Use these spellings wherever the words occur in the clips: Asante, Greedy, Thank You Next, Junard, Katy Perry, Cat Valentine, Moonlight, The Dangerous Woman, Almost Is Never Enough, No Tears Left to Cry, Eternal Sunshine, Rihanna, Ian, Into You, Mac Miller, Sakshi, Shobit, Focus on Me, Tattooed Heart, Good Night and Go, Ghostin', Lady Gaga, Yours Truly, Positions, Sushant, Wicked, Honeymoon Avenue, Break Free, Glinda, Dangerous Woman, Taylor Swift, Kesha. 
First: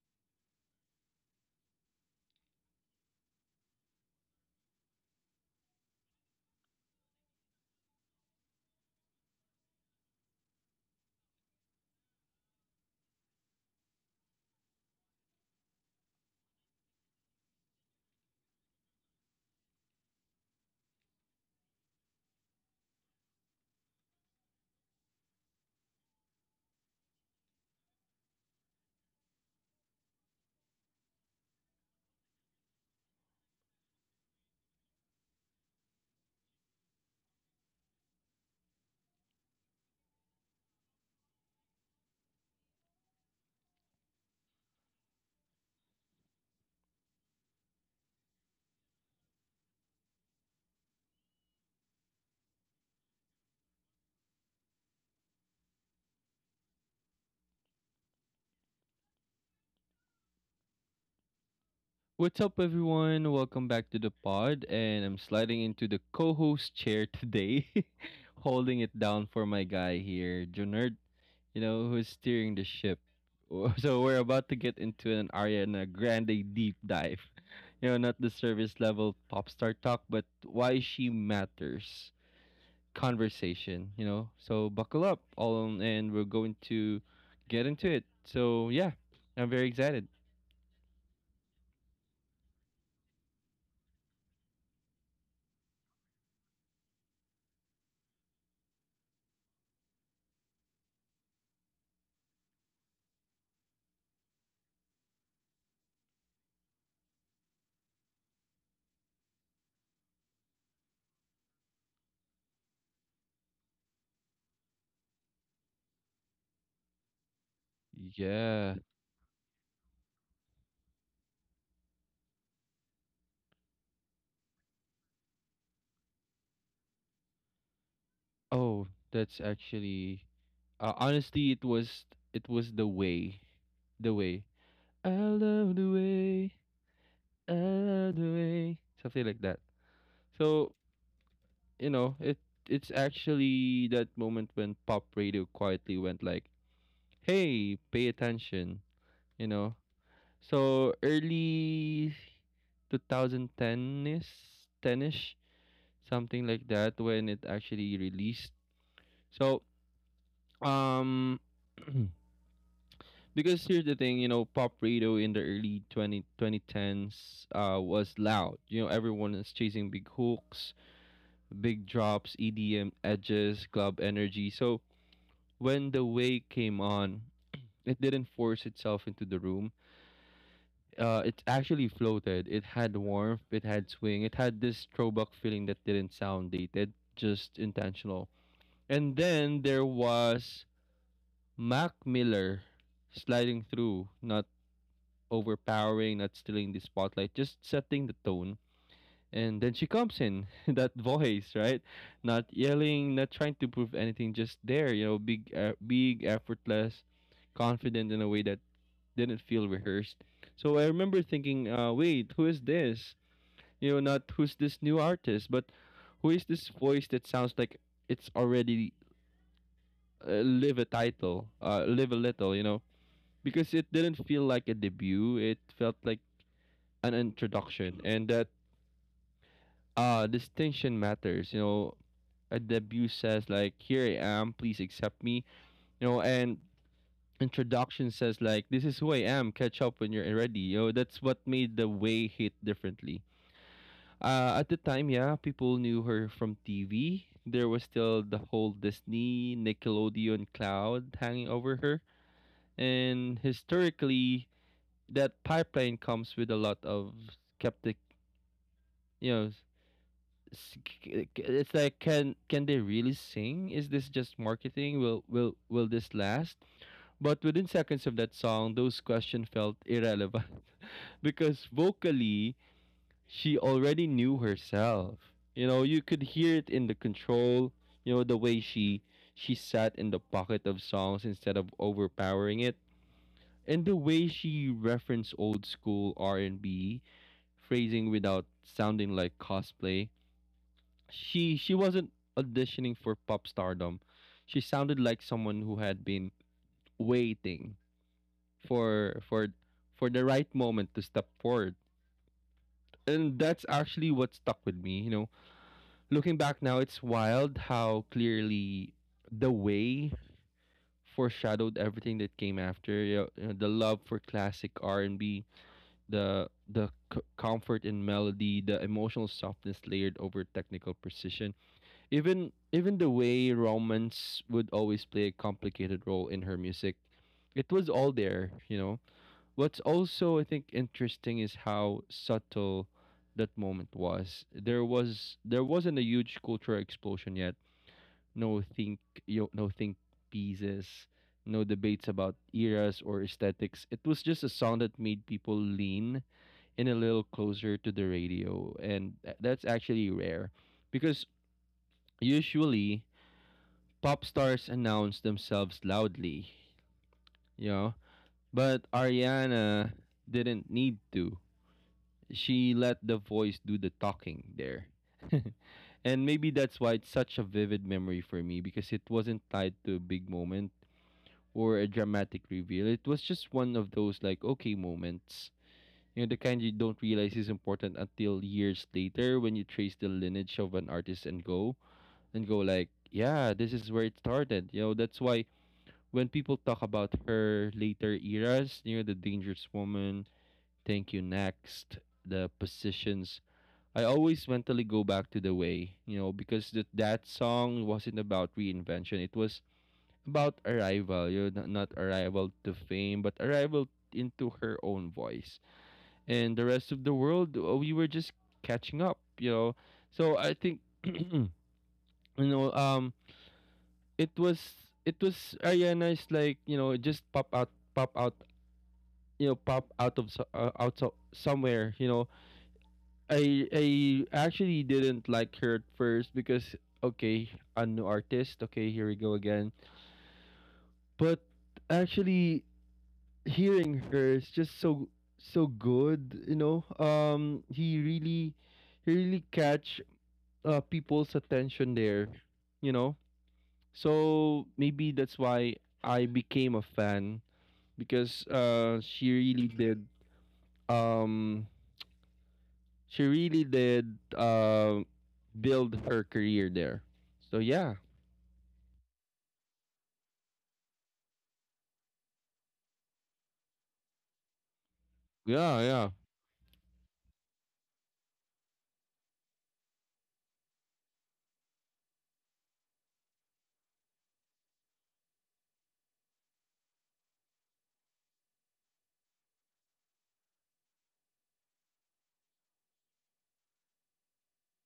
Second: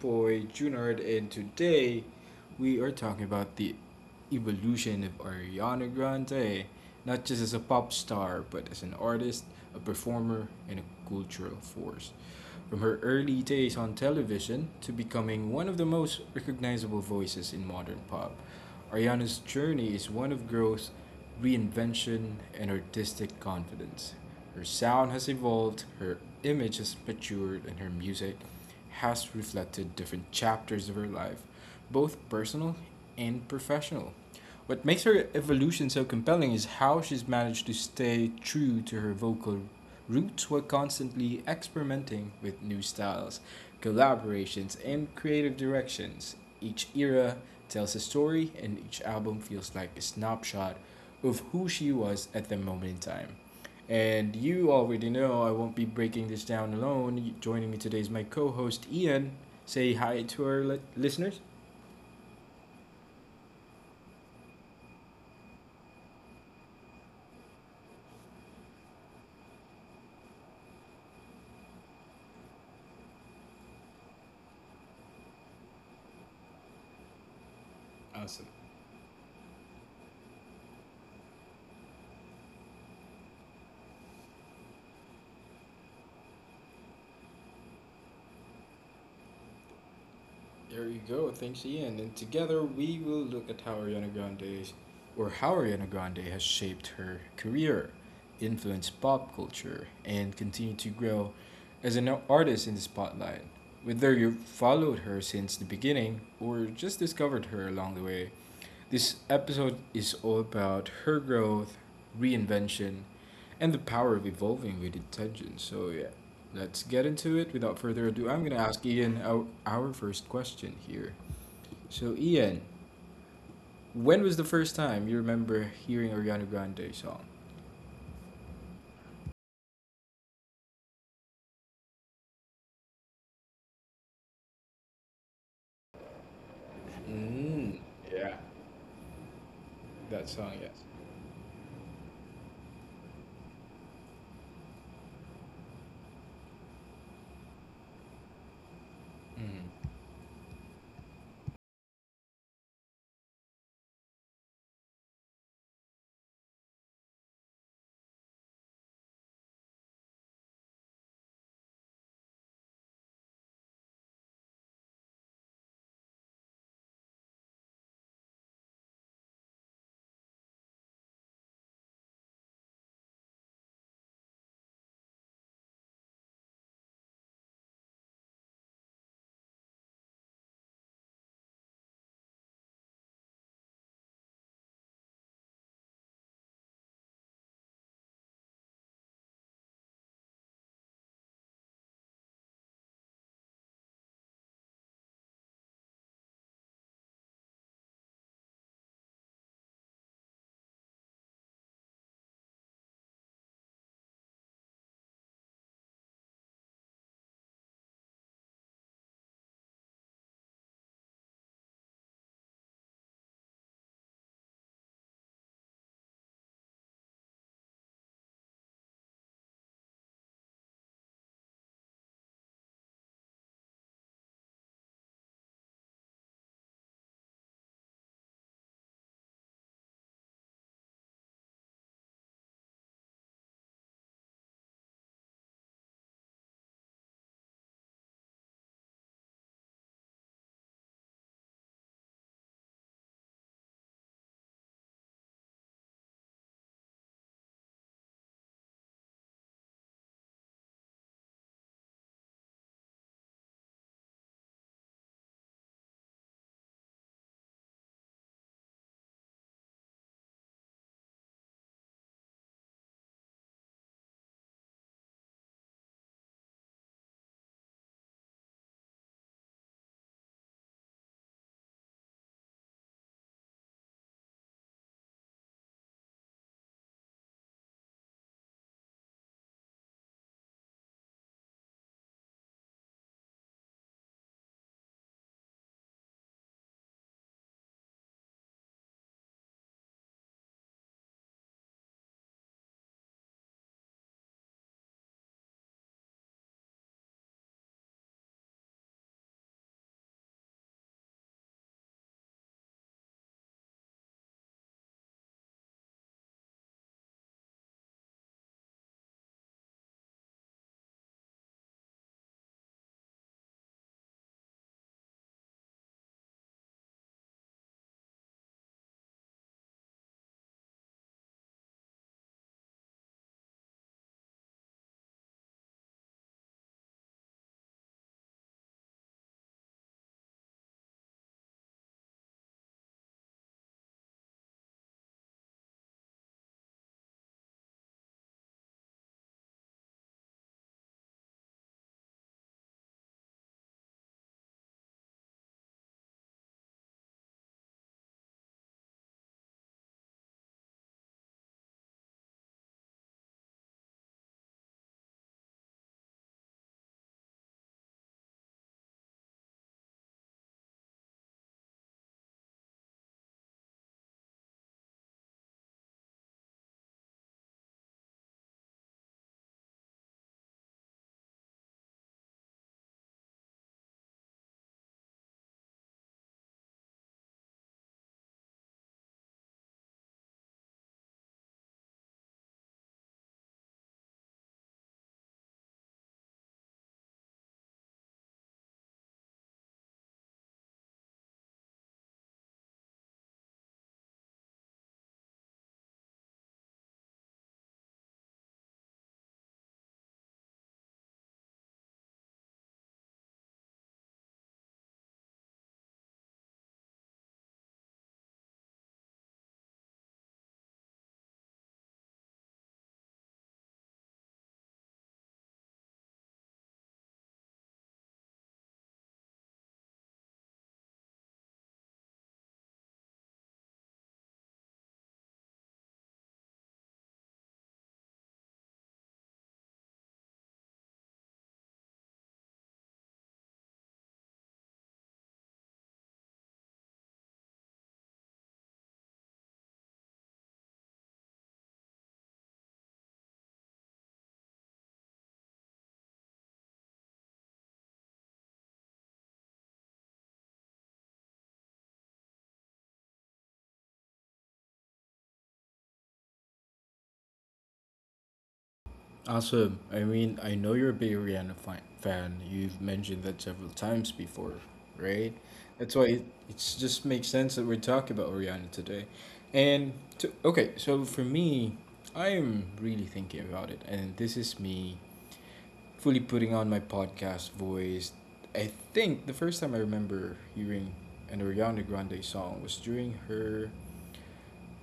boy Junard, and today we are talking about the evolution of Ariana Grande, not just as a pop star, but as an artist, a performer, and a cultural force. From her early days on television to becoming one of the most recognizable voices in modern pop, Ariana's journey is one of growth, reinvention, and artistic confidence. Her sound has evolved, her image has matured, and her music has reflected different chapters of her life, both personal and professional. What makes her evolution so compelling is how she's managed to stay true to her vocal roots while constantly experimenting with new styles, collaborations, and creative directions. Each era tells a story, and each album feels like a snapshot of who she was at the moment in time. And you already know I won't be breaking this down alone. Joining me today is my co host, Ian. Say hi to our listeners. What's up, everyone? Welcome back to the pod. And I'm sliding into the co host chair today, holding it down for my guy here, Junard, you know, who's steering the ship. So, we're about to get into an Ariana Grande deep dive. You know, not the Awesome. service level pop star talk, but why she matters conversation, you know. So, buckle up, all and we're going to get into it. So, yeah, I'm very excited. There you go. Thanks, Ian. And together we will look at how or how Ariana Grande has shaped her career, influenced pop culture, and continued to grow as an artist in the spotlight. Whether you followed her since the beginning or just discovered her along the way, this episode is all about her growth, reinvention, and the power of evolving with intention. So, yeah, let's get into it. Without further ado, I'm going to Yeah. ask Ian our first question here. So, Ian, when was the first time you remember hearing Ariana Grande song? Oh, that's actually honestly it was the way. The way. I love the way. I Mm, love the yeah. way. Something like that. That song, So, yes. you know, it's actually that moment when pop radio quietly went like, "Hey, pay attention." You know. Mm-hmm. So, early 2010-ish, 10-ish, something like that when it actually released. So, um because here's the thing, you know, pop radio in the early twenty twenty tens, was loud. You know, everyone is chasing big hooks, big drops, EDM edges, club energy. So when the wave came on, it didn't force itself into the room. It actually floated. It had warmth. It had swing. It had this throwback feeling that didn't sound dated, just intentional. And then there was Mac Miller sliding through, not overpowering, not stealing the spotlight, just setting the tone. And then she comes in, that voice, right? Not yelling, not trying to prove anything, just there, you know, effortless, confident in a way that didn't feel rehearsed. So I remember thinking, wait, who is this? You know, not who's this new artist, but who is this voice that sounds like it's already live a little, you know? Because it didn't feel like a debut. It felt like an introduction, and that distinction matters. You know, a debut says like, here I am, please accept me. You know, and introduction says like, this is who I am, catch up when you're ready. You know, that's what made the way hit differently. At the time, yeah, people knew her from TV. There was still the whole Disney, Nickelodeon cloud hanging over her. And historically, that pipeline comes with a lot of skeptic, you know, s- it's like, can they really sing? Is this just marketing? Will this last? But within seconds of that song, those questions felt irrelevant. Because vocally, she already knew herself. You know, you could hear it in the control, you know, the way she sat in the pocket of songs instead of overpowering it. And the way she referenced old school R&B phrasing without sounding like cosplay, she wasn't auditioning for pop stardom. She sounded like someone who had been waiting for for for the right moment to step forward. And that's actually what stuck with me, you know. Looking back now, it's wild how clearly the way foreshadowed everything that came after. You know, the love for classic R&B, the comfort in melody, the emotional softness layered over technical precision, even the way romance would always play a complicated role in her music. It was all there, you know. What's also, I think, interesting is how subtle that moment was. There wasn't a huge cultural explosion yet. no think no think pieces, no debates about eras or aesthetics. It was just a sound that made people lean in a little closer to the radio, and that's actually rare. Because usually pop stars announce themselves loudly, you know. But Ariana didn't need to. She let the voice do the talking there. And maybe that's why it's such a vivid memory for me, because it wasn't tied to a big moment or a dramatic reveal. It was just one of those like, okay moments. You know, the kind you don't realize is important until years later, when you trace the lineage of an artist and go like, yeah, this is where it started. You know, that's why when people talk about her later eras, you know, The Dangerous Woman, Thank You Next, the positions, I always mentally go back to the way, you know, because that song wasn't about reinvention. It was about arrival, you know, not arrival to fame, but arrival into her own voice. And the rest of the world, we were just catching up, you know. So I think, you know, it was it was Ariana is like, you know, just pop out, you know, pop out of somewhere, you know. I actually didn't like her at first because, okay, a new artist, okay, here we go again. But actually hearing her is just so good, you know. He really catch, people's attention there, you know. So maybe that's why I became a fan, because she really did, um she really did, build her career there. So yeah, Awesome. I mean, I know you're a big Rihanna fan. You've mentioned that several times before, right? yeah, That's why yeah. it it's just makes sense that we're talking about Rihanna today. And to, okay, so for me, I'm really thinking about it, and this is me fully putting on my podcast voice. I think the first time I remember hearing an Ariana Grande song was during her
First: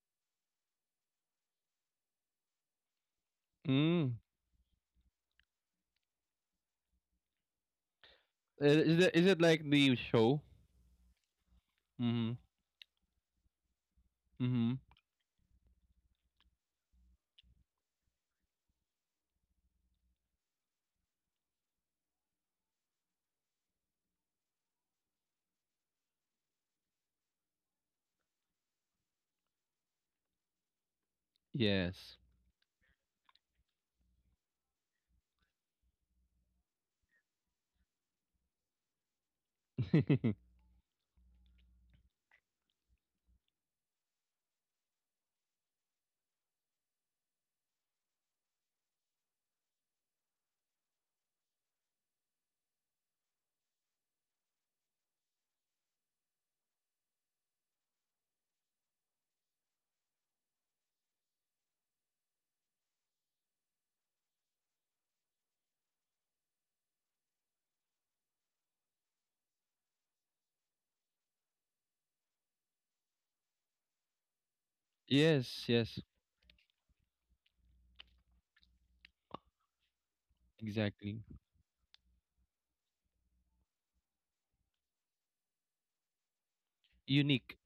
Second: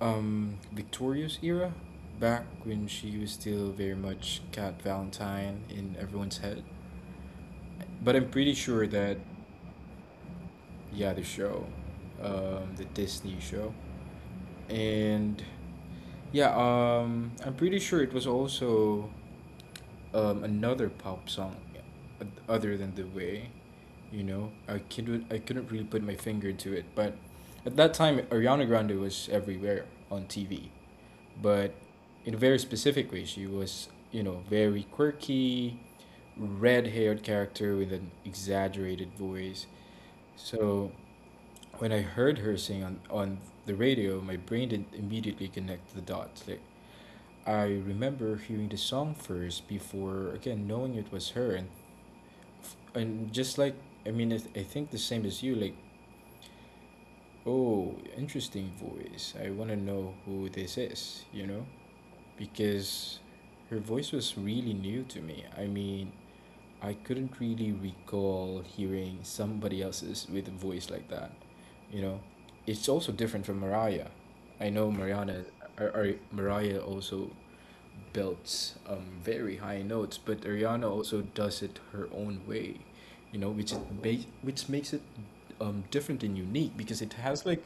Victoria's era, back when she was still very Mm. much Cat Valentine in everyone's head. But I'm pretty sure Is it that is it like the show? yeah, the show, Mm-hmm. The Disney show, Mm-hmm. and yeah, I'm pretty sure it was also another pop song, uh, other than the way, you know, I couldn't really put my finger into it, but at that time Ariana Grande was everywhere on TV. But Yes. in a very specific way. She was, you know, very quirky, red haired character with an exaggerated voice. So when I heard her sing on the radio, my brain didn't immediately connect the dots. Like, I remember hearing the song first before, again, knowing it was her. And just like, I mean, I think the same as you, like, oh, interesting voice. I want to know who this is, you know? Because her voice was really new to me. I mean, I couldn't really recall hearing somebody else's with a voice like that. You know, it's also different from Mariah. I know Mariana, Yes. or, Yes. or Mariah also belts very high notes, but Ariana also Exactly. does it her own way. You know, which makes it different and unique because it has Unique. like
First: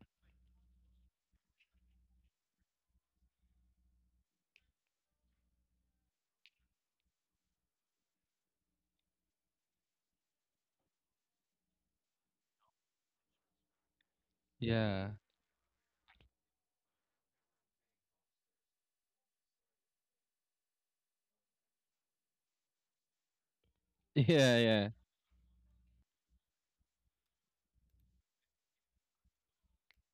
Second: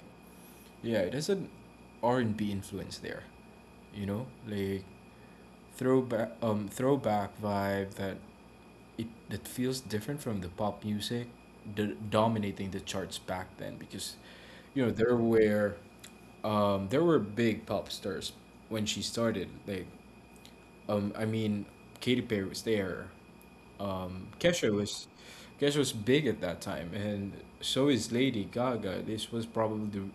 yeah, it has an R and B influence there. You know, like throwback vibe that it that feels different from the pop music dominating the charts back then because you know Yeah. there were there were big pop stars when she started like I mean Katy Perry was there, um Yeah. Kesha Yeah. was Kesha was big at that time, and so is Lady Gaga. This was probably the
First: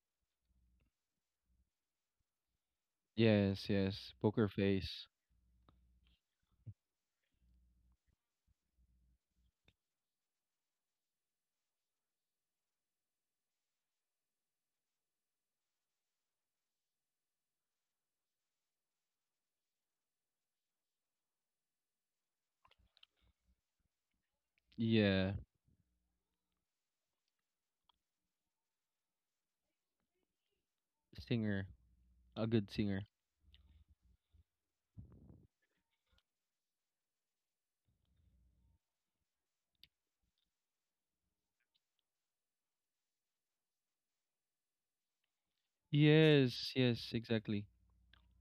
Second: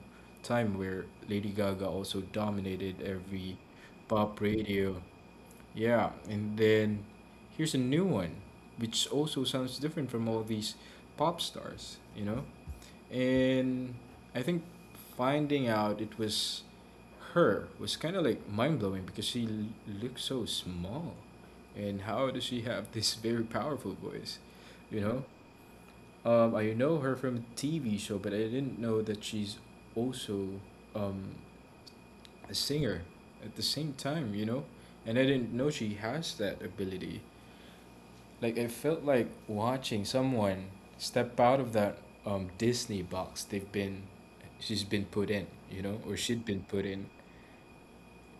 time where Lady Gaga also dominated every Yes. Yes. pop Poker radio. face. Yeah, and then here's a new one, which also sounds different from all these pop stars, you know? And I think finding out it was her was kind of like mind blowing because she looks so small. And how does she have this very powerful voice, you know? Yeah. I know her from a TV show, but I didn't know that she's also um, Singer. A a good singer singer. at the same time, you know? And I didn't know she has that ability. Like it felt like watching someone step out of that Disney box they've been she's been put in, you know, or she'd been Yes. put in. Yes. Exactly.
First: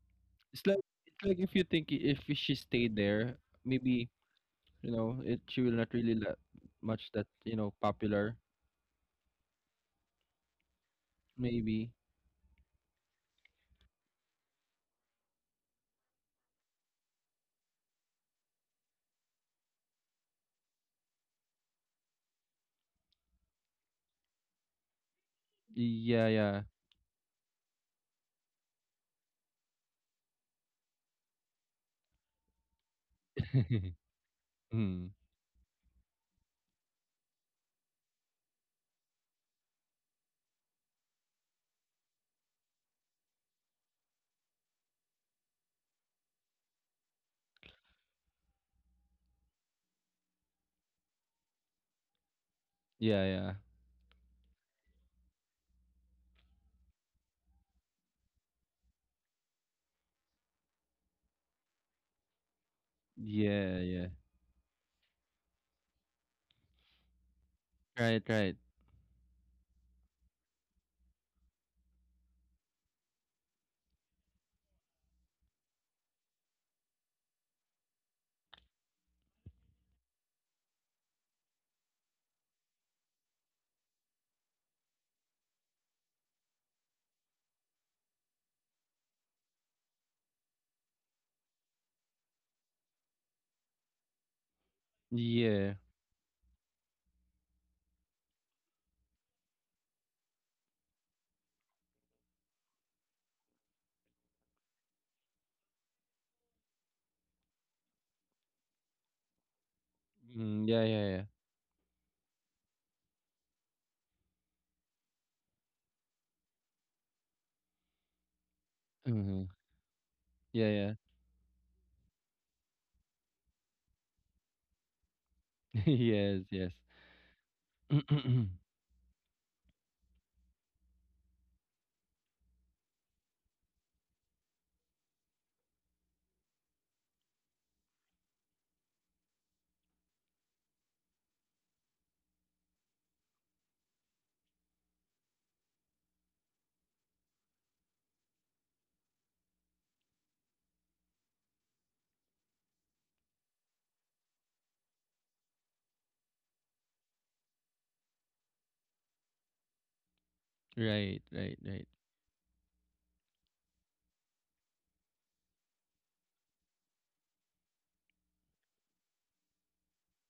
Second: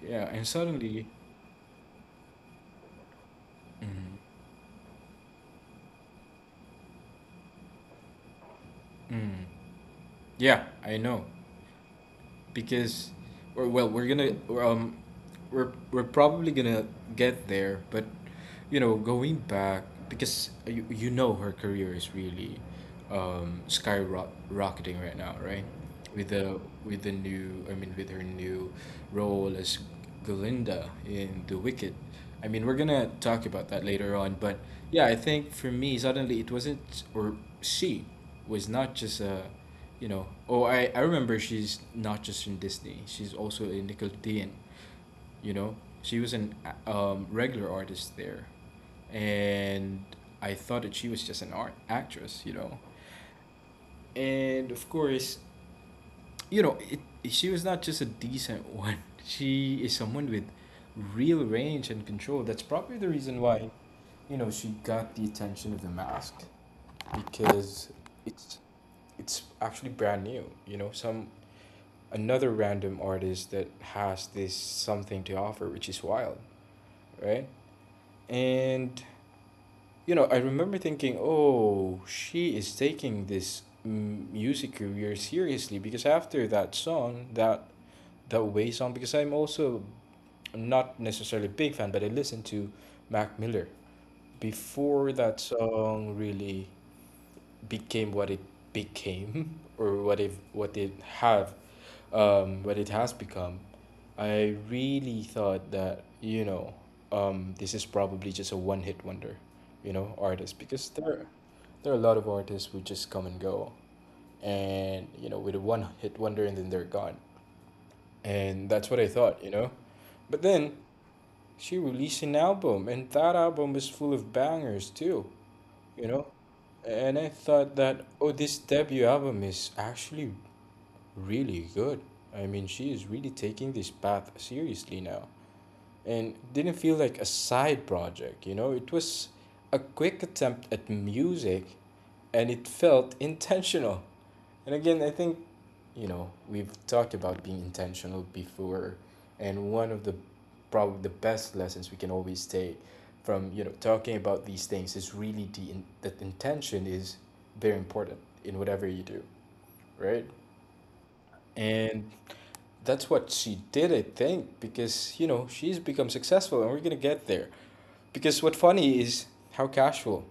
Yeah, and It's like suddenly, it's like if you if she stayed there, maybe. mm, You know, it she will not really that much that, you know, popular. mm, yeah, I know Maybe. because, or well, we're probably gonna get there, but you know, going back because you know her career is really skyrocketing right now, right? Yeah, With the yeah. with her new role as Glinda in The Wicked. I mean, we're gonna talk about that later on, but yeah, Mm. I think for me, suddenly it wasn't, or she was not just a, you know, oh, I remember she's not just in Disney. She's also in Nickelodeon. You know, she was an a- regular artist there, and I thought that she was just an art actress, you know? Yeah, yeah. And of course, you know, it, she was not just a decent one. She is someone with real range and control. That's probably the reason why, Yeah, yeah. you know, she got the attention of the mask because Right, right. it's it's actually brand new. You know, some another random artist that has this something to offer, which is wild, right? And you know, I remember thinking, oh, she is taking this music career seriously, because after that song, that way song, because I'm also not necessarily a big fan, but I listened to Mac Miller before that Yeah. song really became what it became. Or what it have what it has become. I really thought that, you know, this is probably just a one hit wonder, you know, artist, Mm, yeah, because yeah, yeah. there are a lot of artists who just come and go, and you know, with a one hit wonder, and then they're gone, and that's what I thought, Mm-hmm. you know. But Yeah, then yeah. she released an album, and that album was full of bangers too, you know. Yes, yes. And I thought that, oh, this debut album is actually really good. I mean, she is really taking this path seriously now, and didn't feel like a side project, you know? It was a quick attempt at music, and it felt intentional. And again, I think, you know, we've talked about being intentional before, and one of the probably the best lessons we can always take from, you know, talking about these things is really that intention is very important in whatever you do, right? Right, right, right. And that's what she did, I think, because you know she's become successful, and we're gonna get there. Because what funny is how casual,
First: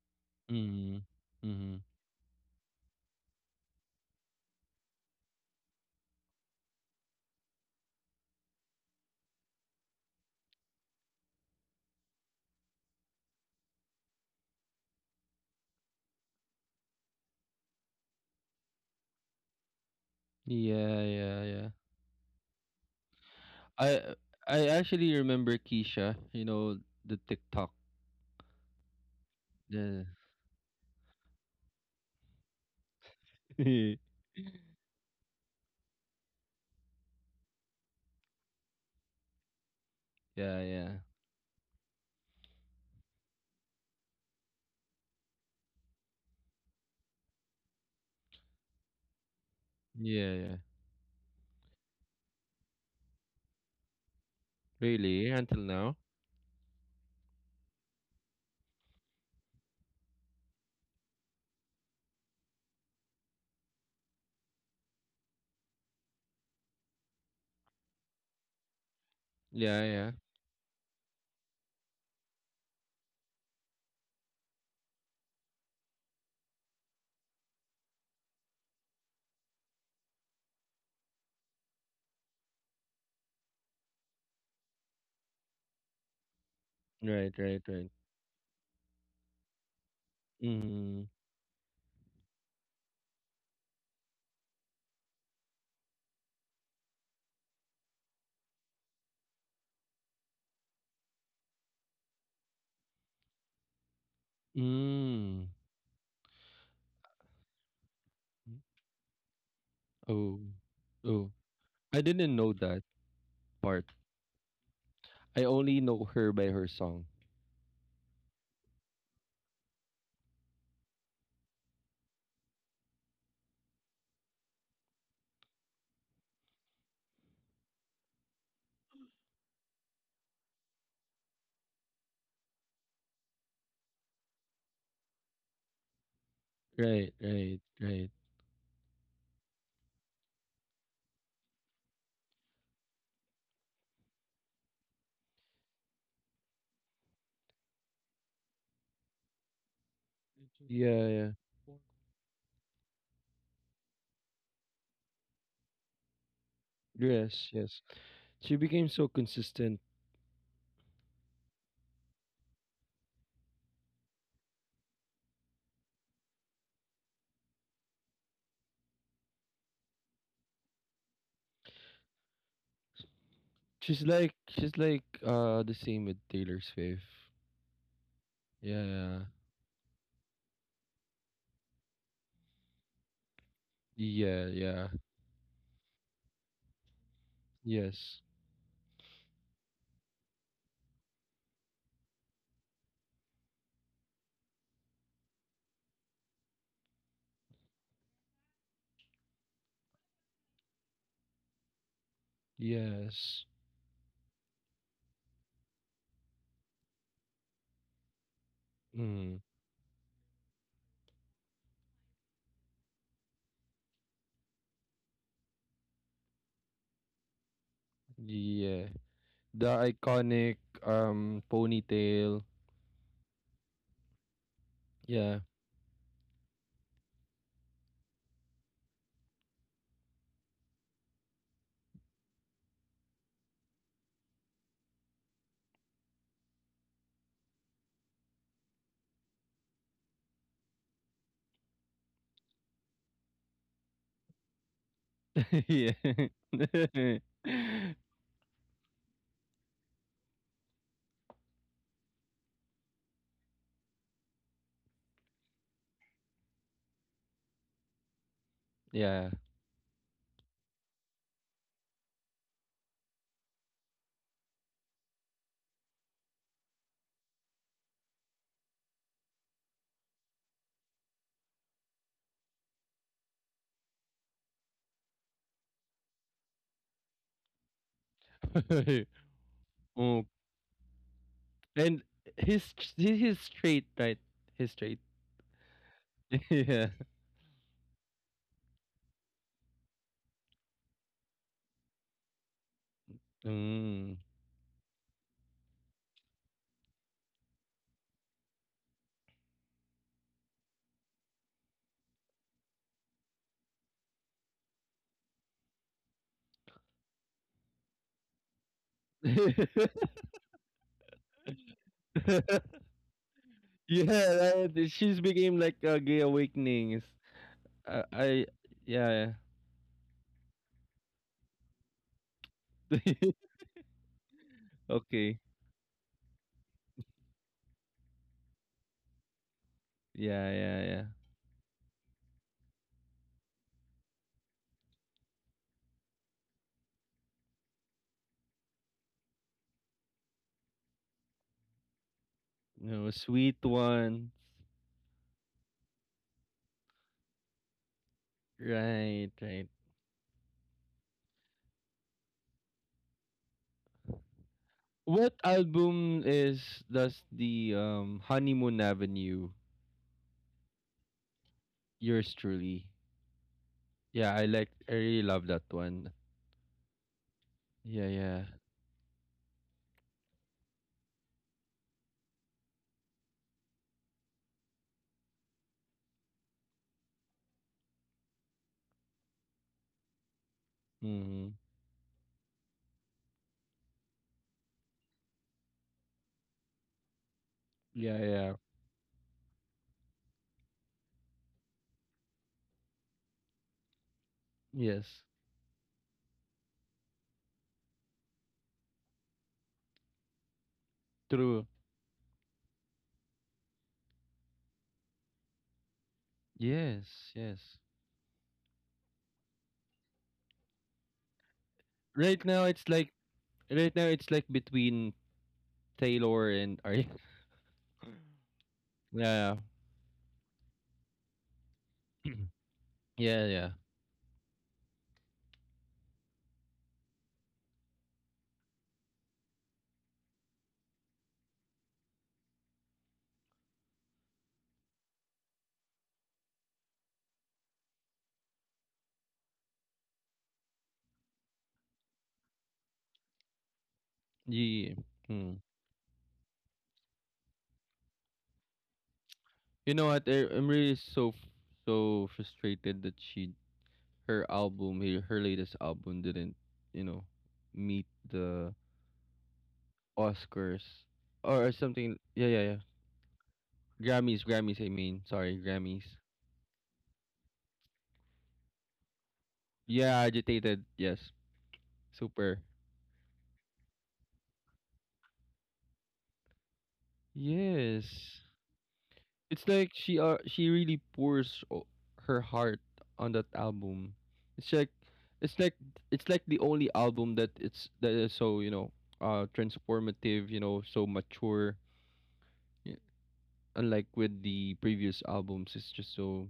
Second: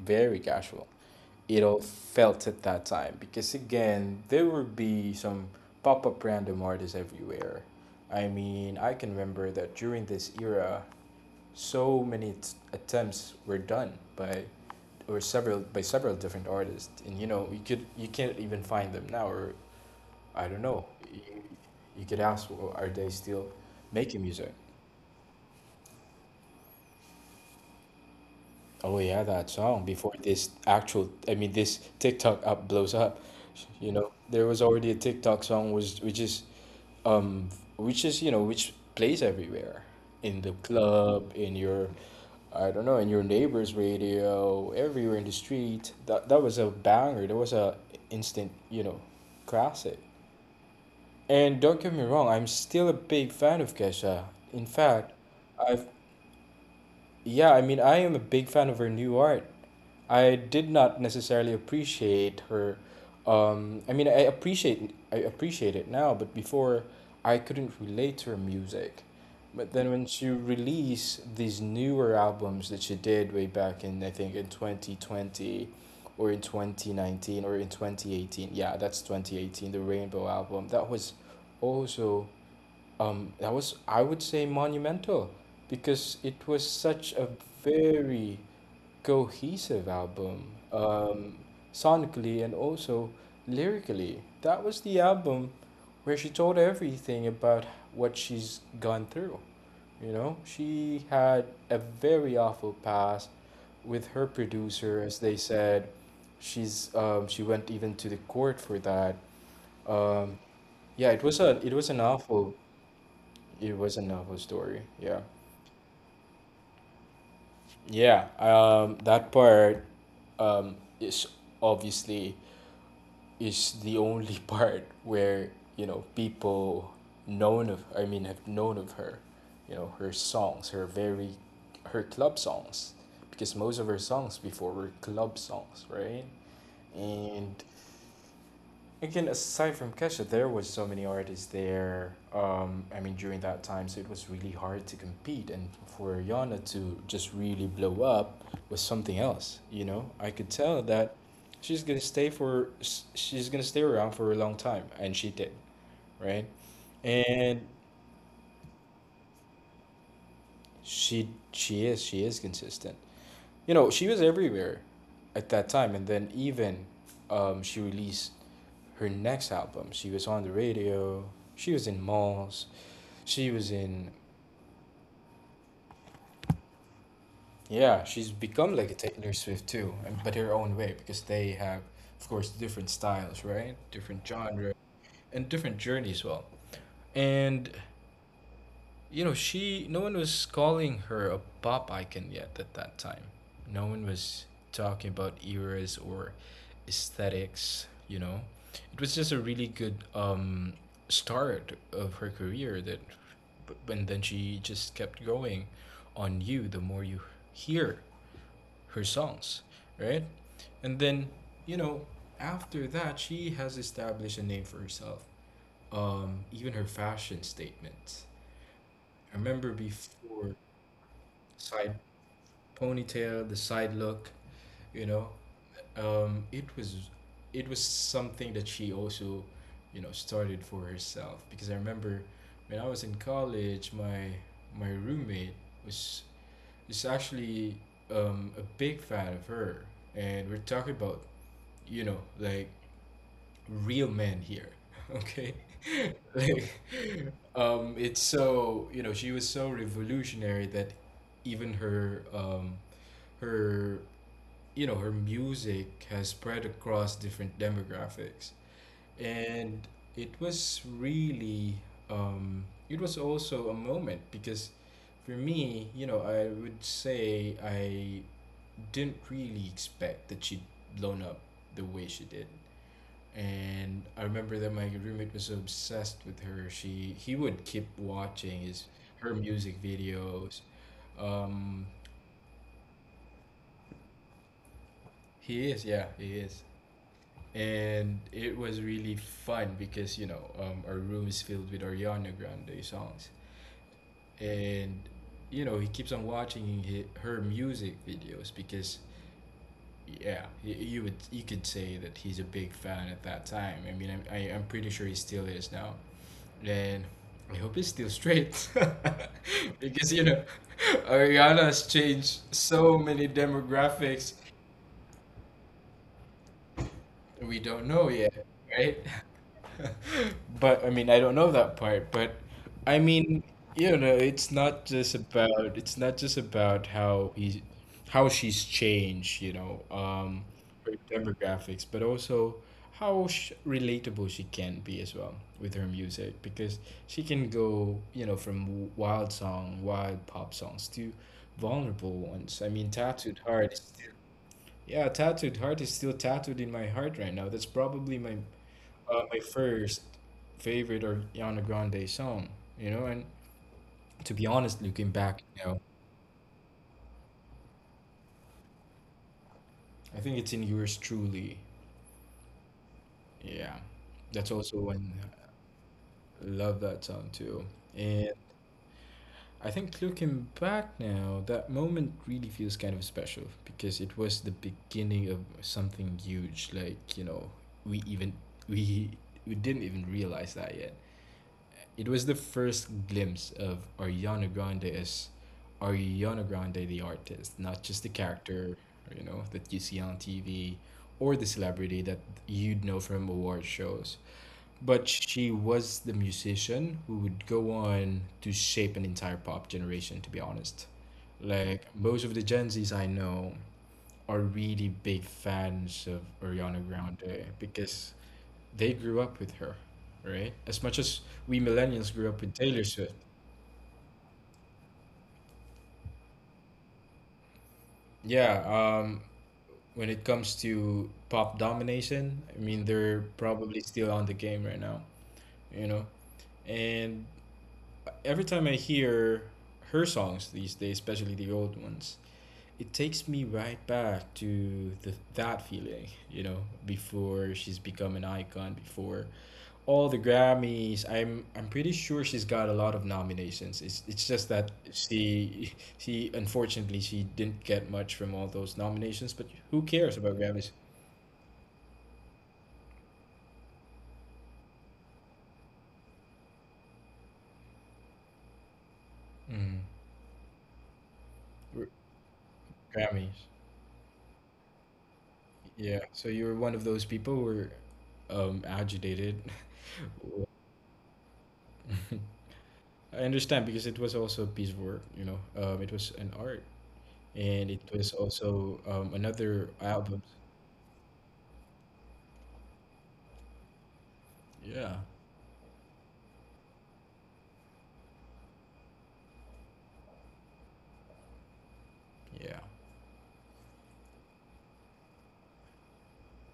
very casual, Mm. it Mm-hmm. all felt at that time. Because again, there would be some pop up random artists everywhere. I mean, I can remember that during this era, so many attempts were done by or several by several different artists, and you know you can't even find them now, or I don't know. Yeah, You, yeah, yeah. you could ask, well, are they still I making music? I actually remember Keisha, you know, the TikTok. Oh yeah, that song Yeah. before this actual, I mean, this TikTok app blows up. You Yeah, know, there was already a TikTok song was um, which is you know which plays everywhere in the yeah. club, in your, I don't know, in your neighbor's radio, everywhere in the street. That was a banger. That was a instant, you know, classic. Yeah, yeah. And don't get me wrong, I'm still a big fan of Kesha. In fact, Really? Until I've now? yeah, I mean, I am a big fan of her new art. I did not necessarily appreciate her. I mean, I appreciate it now, but before I couldn't relate to her music. But Yeah, then when yeah. she released these newer albums that she did way back in, I think in 2020 or in 2019 or in 2018. Yeah, that's 2018, the Rainbow album. That was also that was, I would say, monumental because it was such a Right, right, right. very cohesive album, Mm. um, sonically and also lyrically. That was the album where she told everything about what she's gone through. You know, she had a very awful past with her producer, as they Mm. said. She went even to the court for that. Um, Oh. yeah, Oh. It was an I didn't know awful that it part. was a novel story. Yeah. I only know her by her song. Yeah. That part is obviously is the only part where, you know, people known of I mean have known of her, you know, her songs, her very her club songs, because most of her songs before were club songs, right? Right, And right, right. again, aside from Kesha, there was so many artists there. I mean, during that time, so it was really hard to compete, and for Yana to just really blow up was something else. You know, I could tell Yeah, that yeah. She's gonna stay around for a long time, and she did, right? Yes, And yes. She became so consistent. She is consistent. You know, she was everywhere at that time, and then even she released her next album. She was on the radio. She was in malls. She was in She's like the same with Taylor Swift. yeah. She's become like a Yeah. Taylor Swift too, but her own way because they have, of course, different styles, right? Different Yeah, genre yeah. and different journey as well. And Yes. She no one was calling her a pop icon yet at that time. No one was talking about eras or aesthetics, you know. It was just a really good start of her career that Yes. and then she just kept going on you the more you hear her Mm. songs, right? And then, you know, after that she has established a name for herself. Even her fashion statements. Yeah. I The remember iconic before side ponytail. ponytail, the side look, you know. Yeah. It was it was something that she also, you know, started for herself because I remember when I was in college, my roommate was was actually a big fan of her, and we're talking about, you know, like real men here. Okay. Yeah. Like it's so, you know, she was so revolutionary that even her you know her music has spread across different demographics, Yeah. and it was really it was also a moment because for me, you know, I would say I didn't really expect that she'd blown up the way she did. And I remember that my roommate was obsessed with her. She he would keep watching his her music Oh, videos. Um, and he's straight, right? He's straight. he is, yeah, he is, Yeah. and it was really fun because, you know, our room is filled with Ariana Grande songs, Mm. and you know he keeps on watching hi her music videos because. Yeah, you could say that he's a big fan at that time. I mean, I'm pretty sure he still is now. Man, I hope he's still straight. Because, you know, Ariana's changed so many demographics, Yeah, right. She's became like a gay awakening. It's, we don't know I yet, right? yeah. But I mean, I don't know that part. But I mean, you know, it's not just Okay. about it's not just about how he how she's changed, you know, Yeah, yeah, her yeah. demographics, but also how sh relatable she can be as well with her music, because she can go, you know, from wild pop songs to vulnerable ones. I mean, No, Tattooed sweet Heart is still one. yeah, Tattooed Heart is still tattooed in my heart right now. That's probably my Right, my right. first favorite or Yana Grande song, you know. And to be honest, looking What back, you know, album is does the Honeymoon Avenue? I think it's in Yours Truly. Yours truly. Yeah, Yeah, I that's like also I when really love that one. I love that song too. Yeah, And yeah. I think looking back now, that moment really feels kind of special, because it was the beginning of something huge. Like, you know, we even we we didn't even realize that yet. Mm-hmm. It was the first glimpse of Ariana Grande as Ariana Grande, the artist, not just the Yeah, yeah. character, you know, that you see on TV or the celebrity that you'd know from award shows. But Yes. she was the musician who would go on to shape an entire pop generation, to be honest. True. Like, most of the Gen Zs I know are really big fans of Ariana Yes, Grande yes. because they grew up with her, right? As much as we millennials grew up Right with now Taylor it's like Swift. right now it's like between Taylor and Ari. Yeah, Yeah. when it comes to pop domination, I mean, they're Yeah, yeah. probably still on the game right now, you know? And every time I hear her songs these days, especially the old ones, it takes me right back to that feeling, you know, before she's become an icon, before all the Grammys. I'm pretty sure she's got a lot of nominations. It's just that Yeah. Mm. she unfortunately she didn't get much from all those nominations, but who You know cares what? about I'm Grammys? really so frustrated that she her album, her latest album, didn't, you know, meet the Mm. Oscars or R- something. Yeah, yeah, yeah. Grammys. Grammys, Grammys, I mean. Sorry, Yeah. Grammys. So you were one of those people who were agitated. Yeah, agitated. Yes. Super. I understand because it was also a piece of work, you know. It was an art, and it was Yes. also another It's like album. She really pours her heart on that album. It's like Yeah, it's like it's like the only album that it's that is so, you know, transformative, you know, so mature. yeah. y- Unlike with the previous albums, it's just so